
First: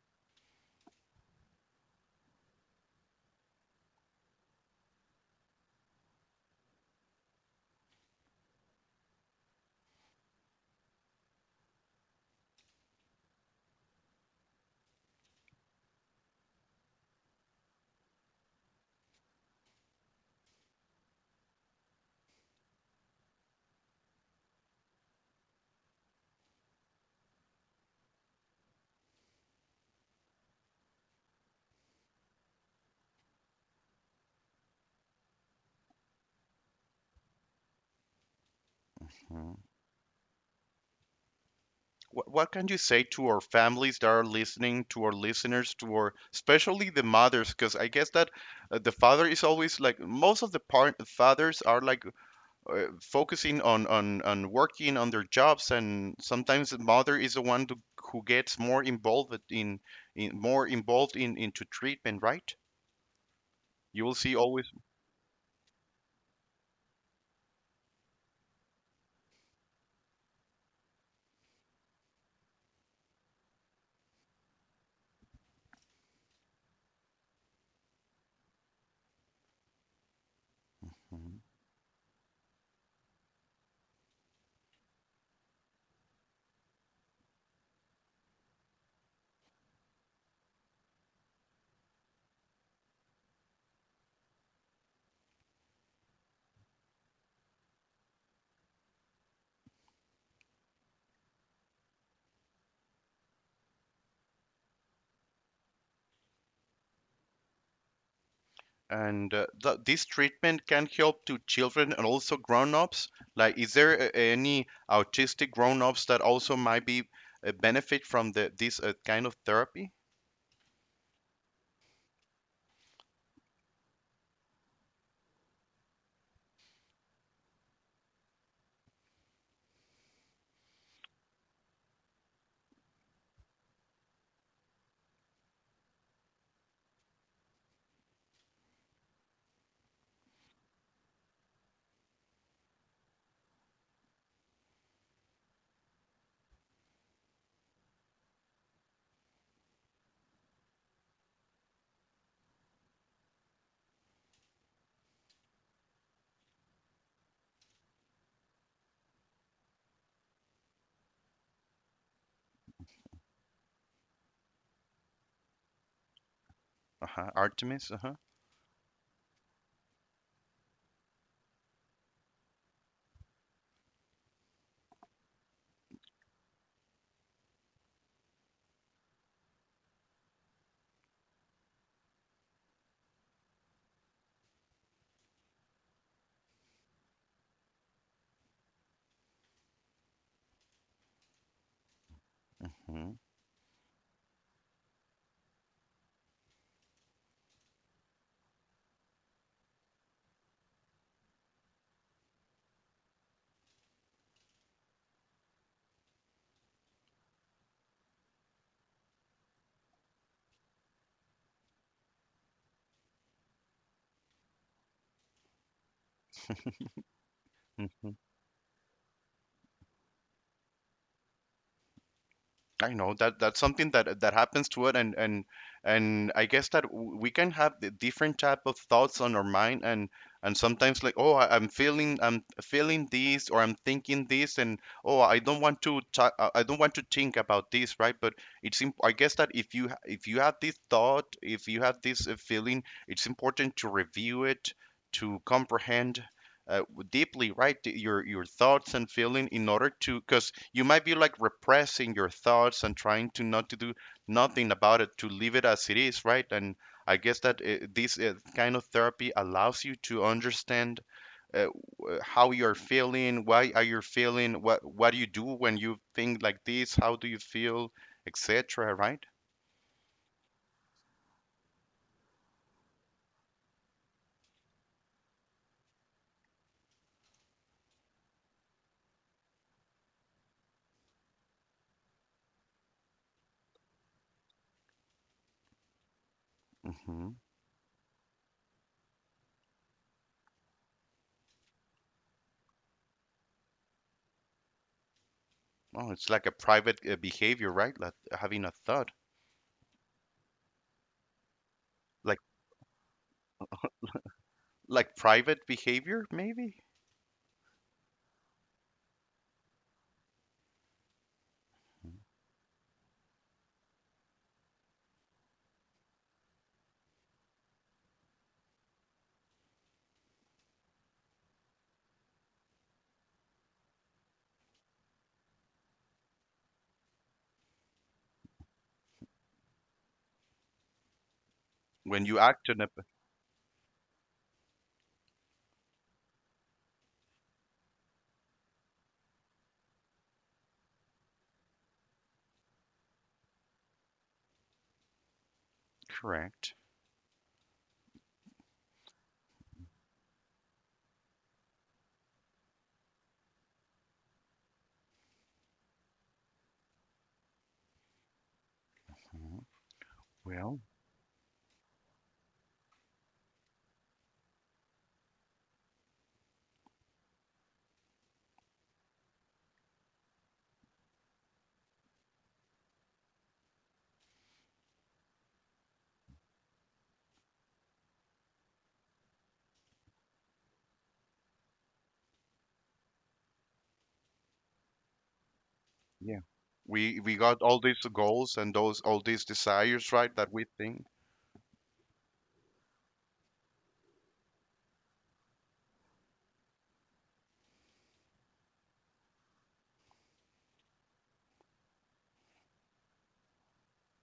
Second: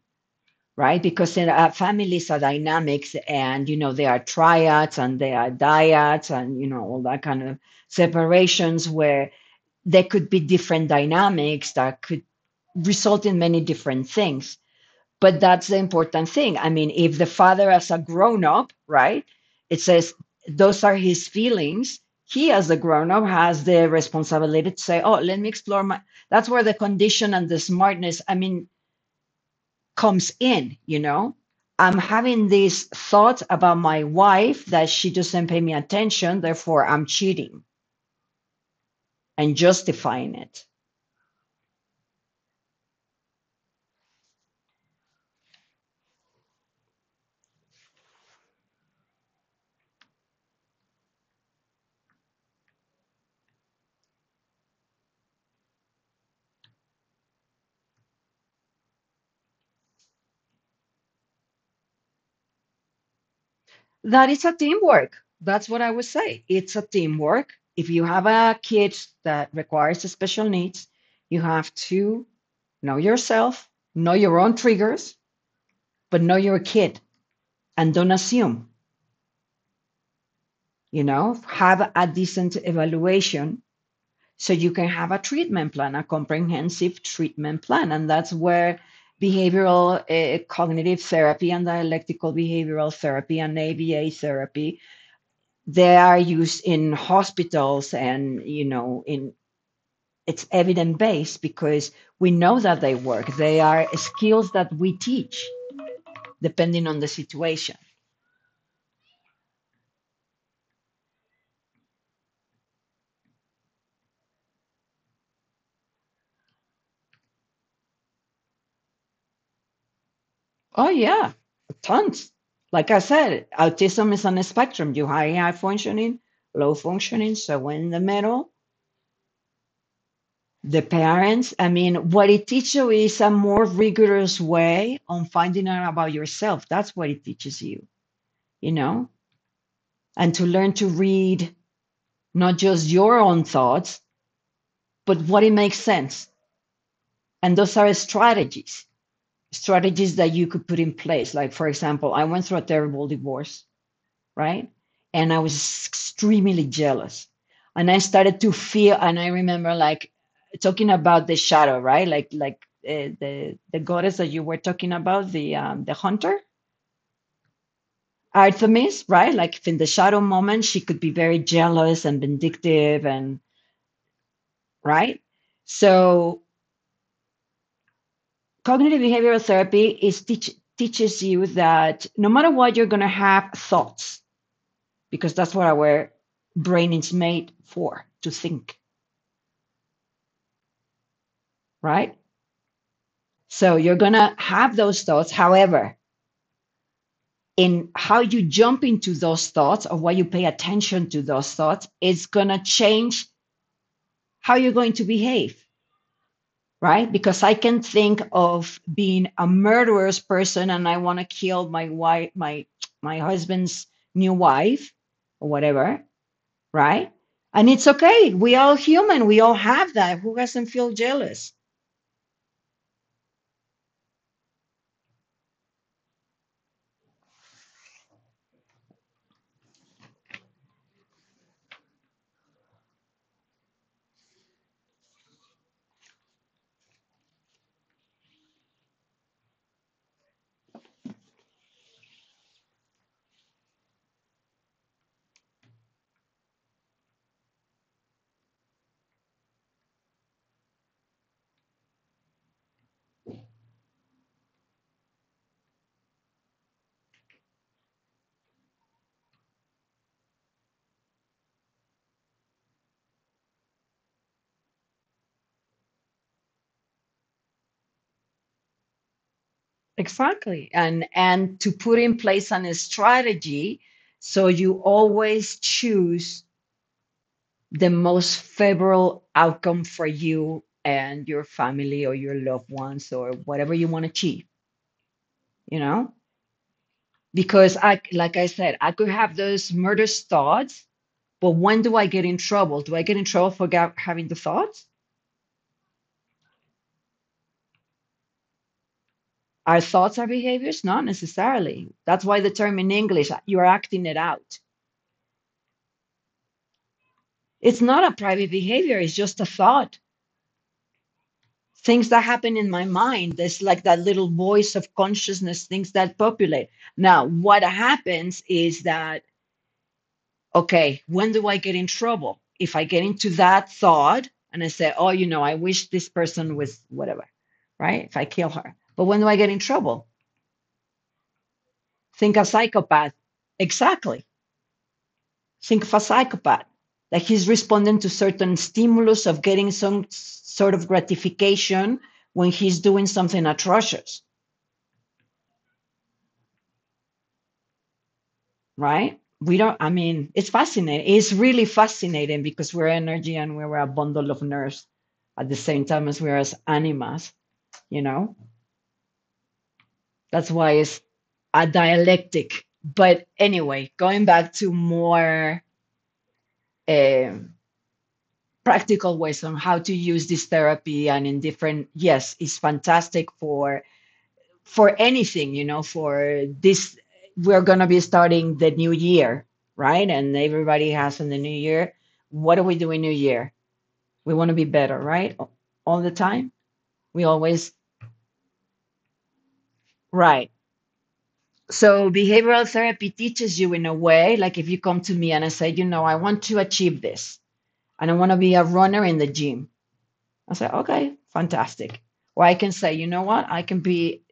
Speaker 2: right? Because in families are dynamics, and you know there are triads and there are dyads and you know all that kind of separations where there could be different dynamics that could result in many different things. But that's the important thing. I mean, if the father, as a grown up, right, it says those are his feelings, he, as a grown up, has the responsibility to say, oh, let me explore my. That's where the condition and the smartness, I mean, comes in, you know? I'm having these thoughts about my wife that she doesn't pay me attention, therefore I'm cheating and justifying it.
Speaker 1: What can you say to our families that are listening, to our listeners, to our, especially the mothers? Because I guess that the father is always like most of the part fathers are like focusing on on working on their jobs, and sometimes the mother is the one to, who gets more involved in into treatment, right? You will
Speaker 2: That
Speaker 1: see
Speaker 2: it's a
Speaker 1: always.
Speaker 2: teamwork. That's what I would say. It's a teamwork. If you have a kid that requires special needs, you have to know yourself, know your own triggers, but know your kid, and don't assume, you know, have a decent evaluation so you can have a treatment plan, a comprehensive treatment plan. And that's where behavioral cognitive therapy, and dialectical behavioral therapy, and ABA therapy. They are used in hospitals and, you know, in it's evidence based because we know that they work. They are skills that we teach depending on the situation.
Speaker 1: And th this treatment can help to children and also grown-ups. Like, is there any autistic grown-ups that also might be benefit from the this kind of therapy?
Speaker 2: Oh, yeah, tons. Like I said, autism is on a spectrum. You high, high functioning, low functioning. So in the middle, the parents, I mean, what it teaches you is a more rigorous way on finding out about yourself. That's what it teaches you, you know, and to learn to read not just your own thoughts, but what it makes sense. And those are strategies, strategies that you could put in place. Like, for example, I went through a terrible divorce, right? And I was extremely jealous. And I started to feel, and I remember like talking about the shadow, right? Like, the goddess that you were talking about, the hunter,
Speaker 1: Uh-huh. Artemis. Uh-huh.
Speaker 2: Artemis, right? Like in the shadow moment, she could be very jealous and vindictive, and right. So cognitive behavioral therapy is teaches you that no matter what, you're going to have thoughts because that's what our brain is made for to think, right?
Speaker 1: Hmm.
Speaker 2: So you're going to have those thoughts. However, in how you jump into those thoughts or what you pay attention to those thoughts is going to change how you're going to behave. Right? Because I can think of being a murderous person, and I want to kill my wife, my husband's new wife or whatever, right? And it's okay. We all human. We all have that. Who doesn't feel jealous?
Speaker 1: I know that that's something that happens to it, and and I guess that we can have the different type of thoughts on our mind, and sometimes like, oh, I'm feeling this, or I'm thinking this, and oh, I don't want to I don't want to think about this, right? But it's imp I guess that if you if you have this thought, if you have this feeling, it's important to review it, to comprehend. Uh, deeply, right? Your thoughts and feeling in order to, because you might be like repressing your thoughts and trying to not to do nothing about it to leave it as it is, right? And I guess that this kind of therapy allows you to understand, uh, how you're feeling, why are you feeling, what do you do when you think like this, how do you feel, etc, right?
Speaker 2: Exactly. And to put in place an strategy so you always choose the most favorable outcome for you and your family or your loved ones or whatever you want to achieve, you know?
Speaker 1: Hmm.
Speaker 2: Because I like I said, I could have those murderous thoughts, but when do I get in trouble? Do I get in trouble for having the thoughts?
Speaker 1: Oh, it's like a private behavior, right? Like having a thought,
Speaker 2: Are thoughts our behaviors? Not necessarily. That's why
Speaker 1: like
Speaker 2: the term in English, you're acting it out.
Speaker 1: like private behavior maybe.
Speaker 2: It's not a private behavior, it's just a thought. Things that happen in my mind, there's like that little voice of consciousness, things that populate. Now what happens is that, okay, when do I get in trouble? If I get into that thought and I say, oh, you know, I wish this person was whatever, right, if I kill her, but when do I get in trouble?
Speaker 1: When
Speaker 2: Think a
Speaker 1: you act in a,
Speaker 2: psychopath. Exactly. Think of a psychopath. Like he's responding to certain stimulus of getting some sort of gratification when he's doing something atrocious,
Speaker 1: correct.
Speaker 2: right? We don't, I mean, it's fascinating. It's really fascinating because we're energy and we're a bundle of nerves at the same time as we're as animas, you know?
Speaker 1: Mhm.
Speaker 2: That's why
Speaker 1: Well.
Speaker 2: it's a dialectic. But anyway, going back to more um practical ways on how to use this therapy and in different, yes, it's fantastic for anything, you know, for this, we're going to be starting the new year, right? And everybody has in the new year, what do we do in new year? We want to be better, right? All the
Speaker 1: Yeah.
Speaker 2: time. We
Speaker 1: We got
Speaker 2: always,
Speaker 1: all these goals and those all these desires, right?
Speaker 2: right.
Speaker 1: That we think.
Speaker 2: So behavioral therapy teaches you in a way, like if you come to me and I say, you know, I want to achieve this, and I want to be a runner in the gym. I say, okay, fantastic. Or I can say, you know what? I can be,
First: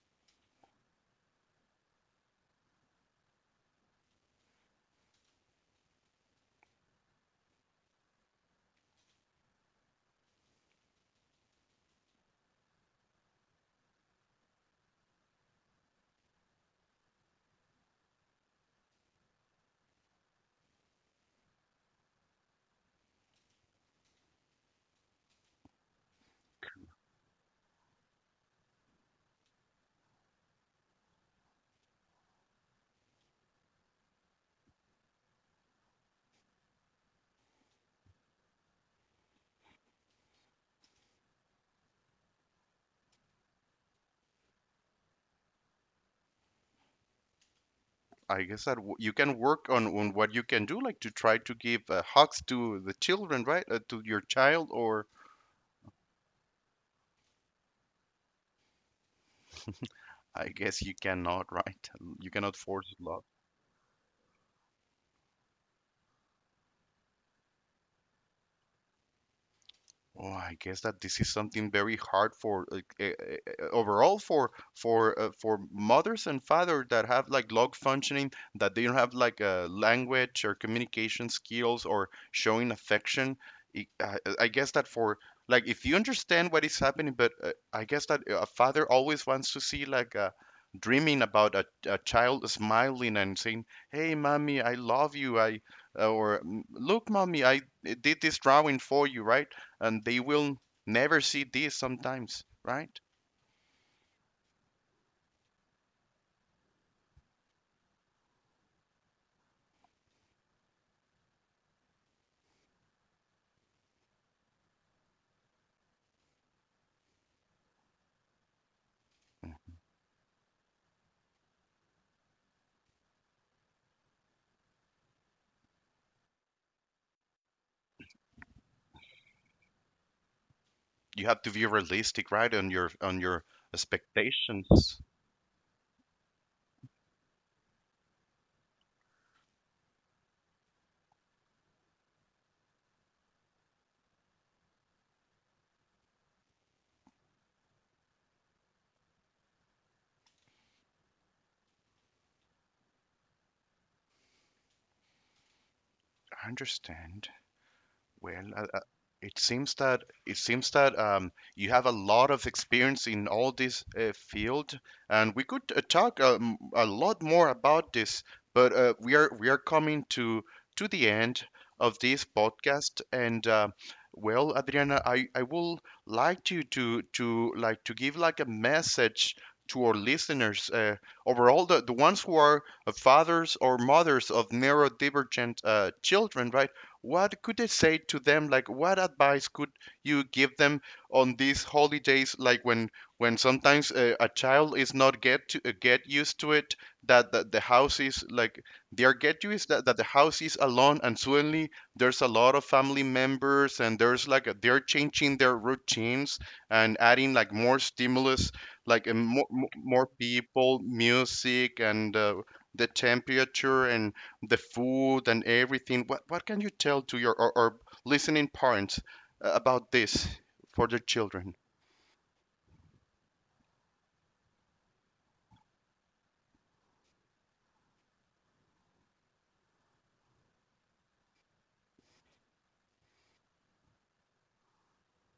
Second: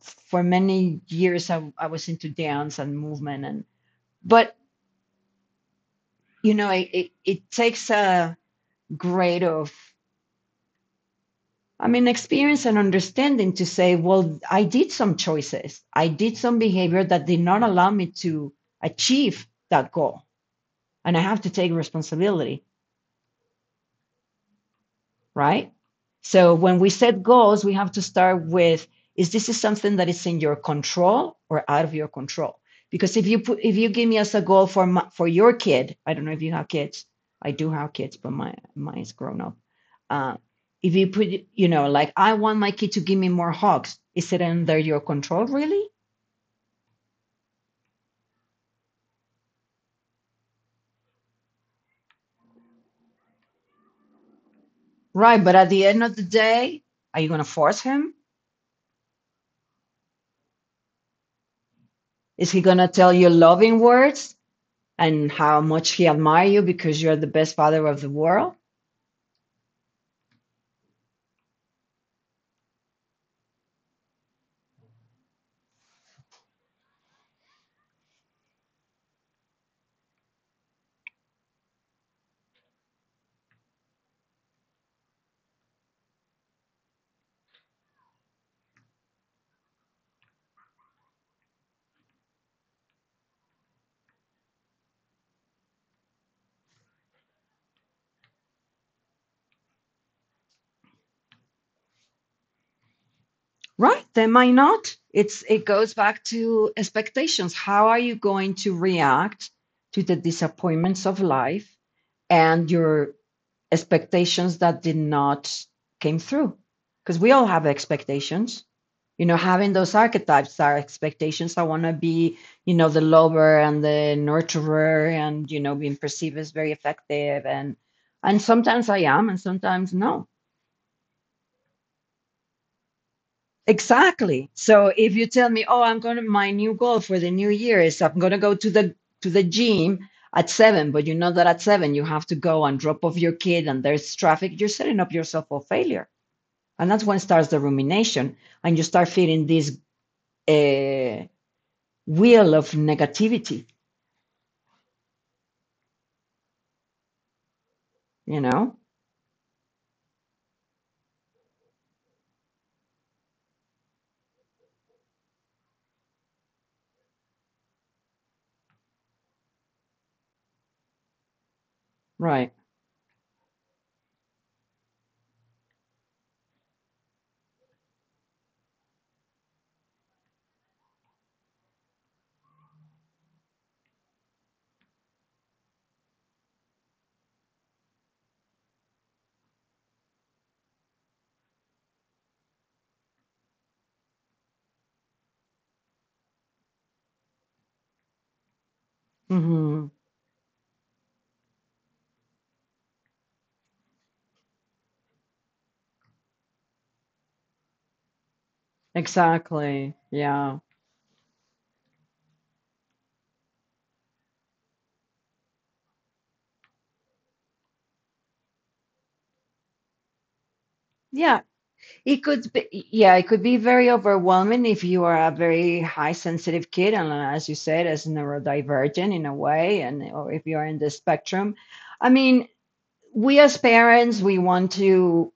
Speaker 2: for many years, I was into dance and movement, and but you know, it takes a grade of, I mean, experience and understanding to say, well, I did some choices. I did some behavior that did not allow me to achieve that goal. And I have to take responsibility. Right? So when we set goals, we have to start with is this is something that is in your control or out of your control? Because if you put, if you give me as a goal for my, for your kid, I don't know if you have kids. I do have kids, but my mine is grown up. Uh, if you put, you know, like I want my kid to give me more hugs, is it under your control really?
Speaker 1: I guess that you can work on what you can do, like to try to give hugs to the children, right? To your child, or
Speaker 2: Right, but at the end of the day, are you gonna force him?
Speaker 1: I guess you cannot, right? You
Speaker 2: Is
Speaker 1: cannot
Speaker 2: he gonna
Speaker 1: force
Speaker 2: tell
Speaker 1: love.
Speaker 2: you loving words? And how much he admire you because you're the best father of the world?
Speaker 1: Well, I guess that this is something very hard for like, overall for for mothers and fathers that have like log functioning that they don't have like language or communication skills or showing affection. I guess that for, like if you understand what is happening, but I guess that a father always wants to see like a, dreaming about a child smiling and saying, "Hey, mommy, I love you," I or "Mm, look, mommy, I did this drawing for you," right? And they will never see this sometimes, right?
Speaker 2: Right, they might not. It's it goes back to expectations. How are you going to react to the disappointments of life and your expectations that did not came through? Because we all have expectations. You know, having those archetypes are expectations. I want to be, you know, the lover and the nurturer, and you know, being perceived as very effective, and sometimes I am, and sometimes no.
Speaker 1: You have to be realistic, right, on your
Speaker 2: Exactly. So
Speaker 1: expectations.
Speaker 2: if you tell me, oh, I'm going to, my new goal for the new year is I'm going to go to the gym at seven, but you know that at seven you have to go and drop off your kid, and there's traffic, you're setting up yourself for failure, and that's when starts the rumination, and you start feeling this uh, wheel of negativity,
Speaker 1: I understand.
Speaker 2: you
Speaker 1: Well,
Speaker 2: know,
Speaker 1: it seems that you have a lot of experience in all this field, and we could talk a lot more about this. But we are coming to the end of this
Speaker 2: right.
Speaker 1: podcast, and well, Adriana, I will like you to like to give like a message to our listeners, overall the ones who are fathers or mothers of neurodivergent children, right? What could I say to them? Like, what advice could you give them on these holidays? Like when sometimes a child is not get to get used to it, that the house is like they are get used
Speaker 2: Hmm.
Speaker 1: that the house is alone, and suddenly there's a lot of family members, and there's like a, they're changing their routines and adding like more stimulus, like more
Speaker 2: Exactly,
Speaker 1: more
Speaker 2: yeah.
Speaker 1: people, music, and the temperature and the food and everything. What can you tell to your, or listening parents about this for their
Speaker 2: Yeah,
Speaker 1: children?
Speaker 2: it could be, yeah, it could be very overwhelming if you are a very high sensitive kid, and as you said, as neurodivergent in a way, and or if you're in the spectrum. I mean, we as parents, we want to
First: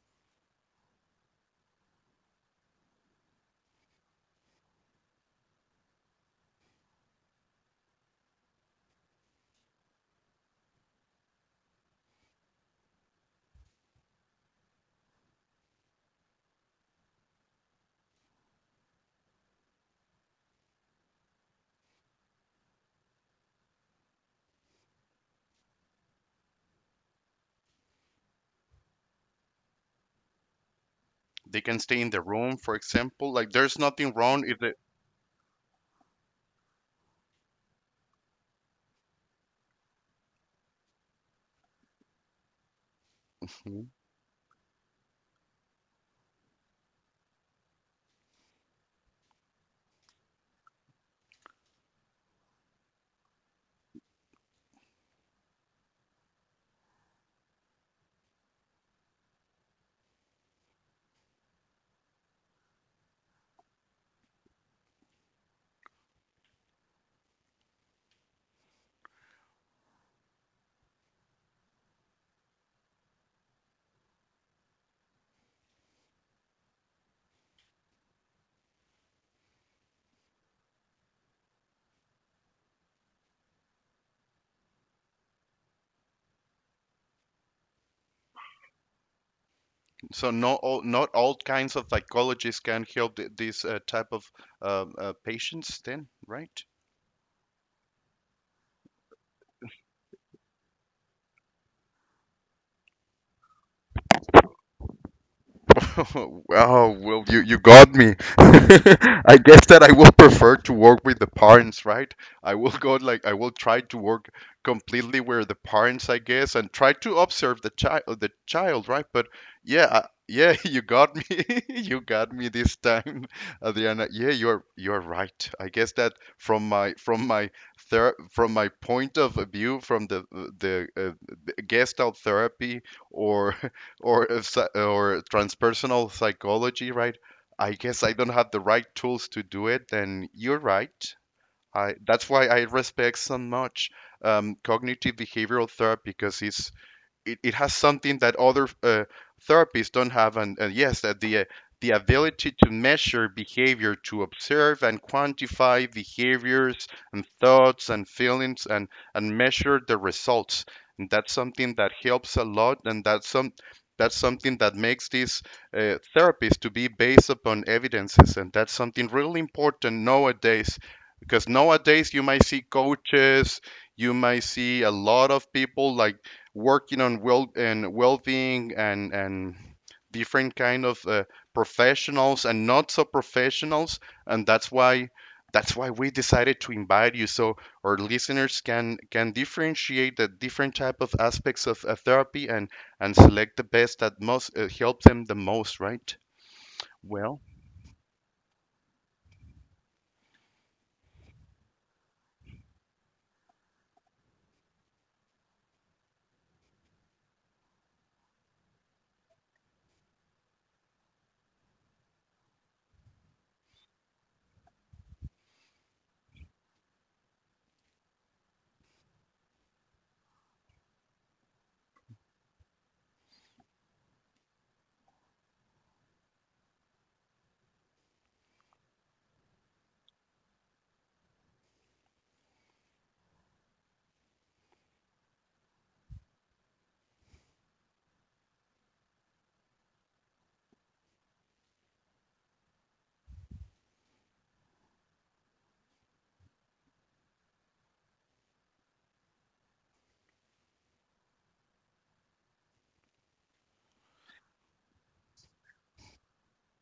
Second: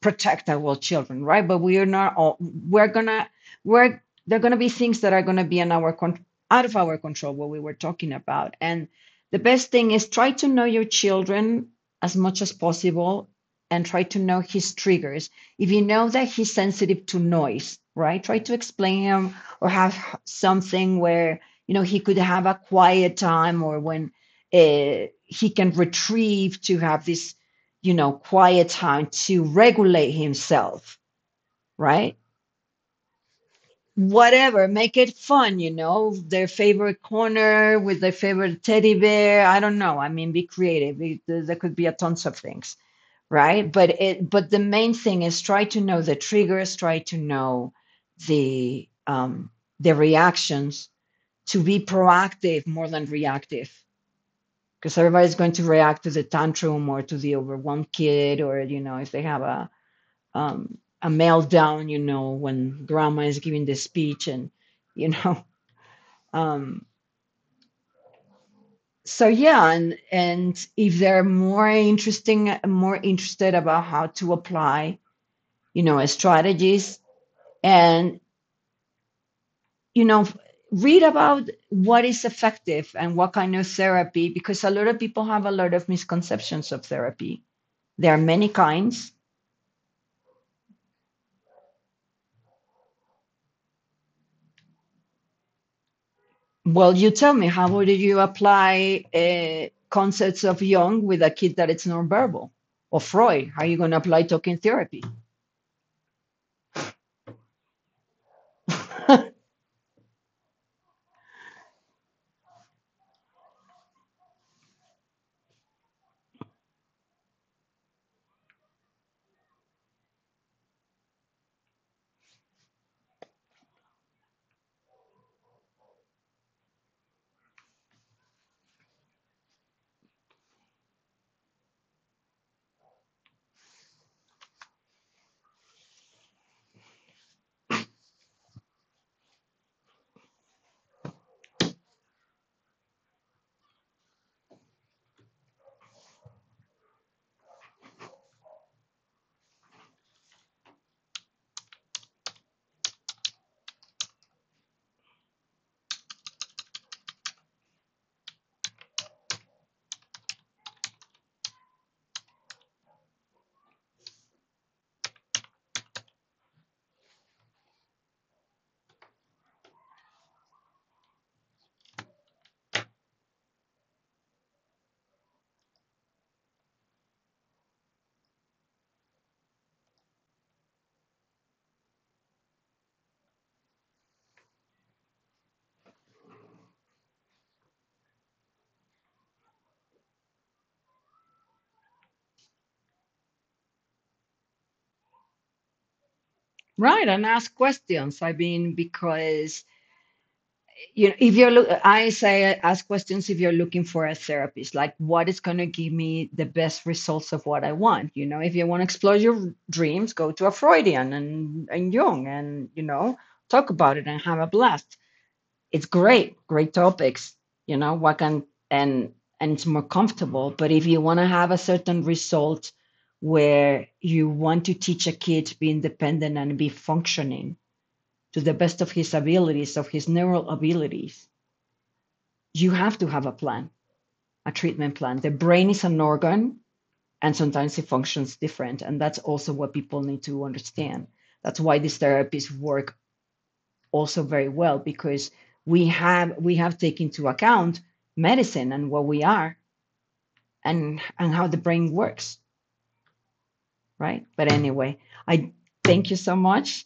Speaker 2: protect our children, right? But we are not all, we're gonna, we're, there are gonna be things that are gonna be in our out of our control, what we were talking about. And the best thing is try to know your children as much as possible and try to know his triggers. If you know that he's sensitive to noise, right? Try to explain him or have something where, you know, he could have a quiet time or when he can retrieve to have this, you know, quiet time to regulate himself,
Speaker 1: They can stay in
Speaker 2: right?
Speaker 1: the room, for example. Like there's nothing wrong if
Speaker 2: Whatever,
Speaker 1: they.
Speaker 2: make it fun, you know, their favorite corner with their favorite teddy bear. I don't know. I mean, be creative. It- there could be a tons of things, right?
Speaker 1: Mhm.
Speaker 2: But it, but the main thing is try to know the triggers, try to know the um, the reactions, to be proactive more than reactive, because everybody's going to react to the tantrum or to the overwhelmed kid, or you know, if they have a meltdown, you know, when grandma is giving the speech and, you know, um, so yeah, and if they're more interested about how to apply, you know, strategies and, you know, read about what is effective and what kind of therapy, because a lot of people have a lot of misconceptions of therapy. There are many kinds.
Speaker 1: So no, not all kinds of psychologists can help this type of patients. Then, right?
Speaker 2: Well, you tell me, how would you apply concepts of Jung with a kid that it's nonverbal? Or Freud, how are you going to apply talking therapy?
Speaker 1: Wow, well, you got me. I guess that I will prefer to work with the parents, right? I will go like I will try to work completely with the parents, I guess, and try to observe the child, right? But yeah, yeah, you got me. You got me this time, Adriana. Yeah, you're right. I guess that from my point of view, from the Gestalt therapy or or if psy- or transpersonal psychology, right? I guess I don't have the right tools to do it. Then you're right. I, that's why I respect so much cognitive behavioral therapy because it has something that other therapists don't have, and yes that the ability to measure behavior, to observe and quantify behaviors and thoughts and feelings and measure the results, and that's something that helps a lot, and that's something that makes these therapies to be based upon evidences, and that's something really important nowadays, because nowadays you might see coaches, you might see a lot of people like working on well and well-being and different kind of professionals and not so professionals, and that's why we decided to invite you, so our listeners can differentiate the different type of aspects of therapy, and select the best that most help them the most, right?
Speaker 2: Right, and
Speaker 1: Well.
Speaker 2: ask questions. I mean, because you know, if you're look, I say ask questions if you're looking for a therapist. Like, what is going to give me the best results of what I want? You know, if you want to explore your dreams, go to a Freudian and Jung, and you know, talk about it and have a blast. It's great, great topics. You know, what can, and and it's more comfortable. But if you want to have a certain result where you want to teach a kid to be independent and be functioning to the best of his abilities, of his neural abilities, you have to have a plan, a treatment plan. The brain is an organ, and sometimes it functions different. And that's also what people need to understand. That's why these therapies work also very well, because we have taken into account medicine and what we are, and how the brain works, right? But anyway, I thank you so much.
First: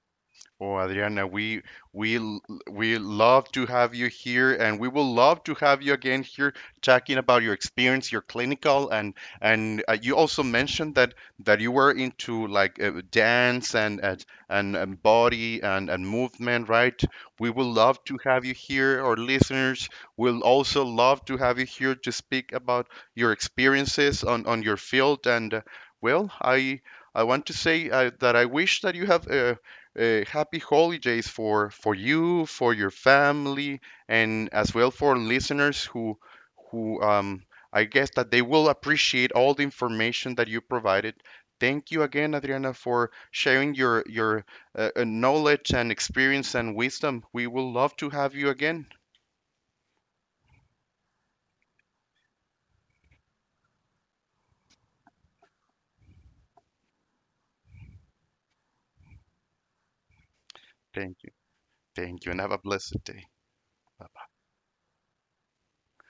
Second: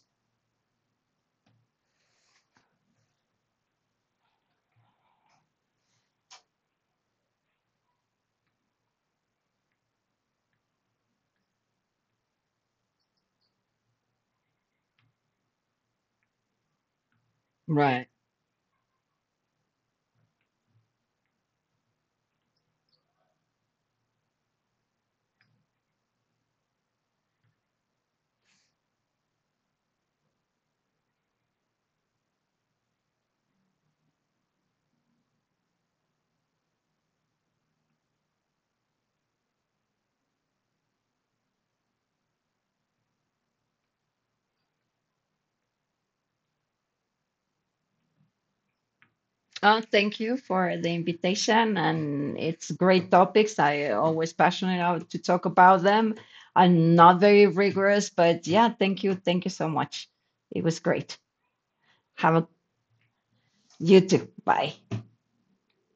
Speaker 1: Oh, Adriana, we we l- we love to have you here, and we will love to have you again here talking about your experience, your clinical, and you also mentioned that that you were into like dance and body and movement, right? We will love
Speaker 2: Right.
Speaker 1: to have you here. Our listeners will also love to have you here to speak about your experiences on your field. And well, I want to say that I wish that you have. Happy holidays for you, for your family, and as well for listeners who I guess that they will appreciate all the information that you provided. Thank you again, Adriana, for sharing your knowledge and experience and wisdom. We will love to have you again.
Speaker 2: Thank you for the invitation, and it's great topics. I always passionate out to talk about them. I'm not very rigorous, but yeah, thank you, thank you so much. It was
Speaker 1: Thank
Speaker 2: great.
Speaker 1: you. Thank you,
Speaker 2: Have
Speaker 1: and
Speaker 2: a,
Speaker 1: have a blessed day.
Speaker 2: you
Speaker 1: Bye.
Speaker 2: too, bye.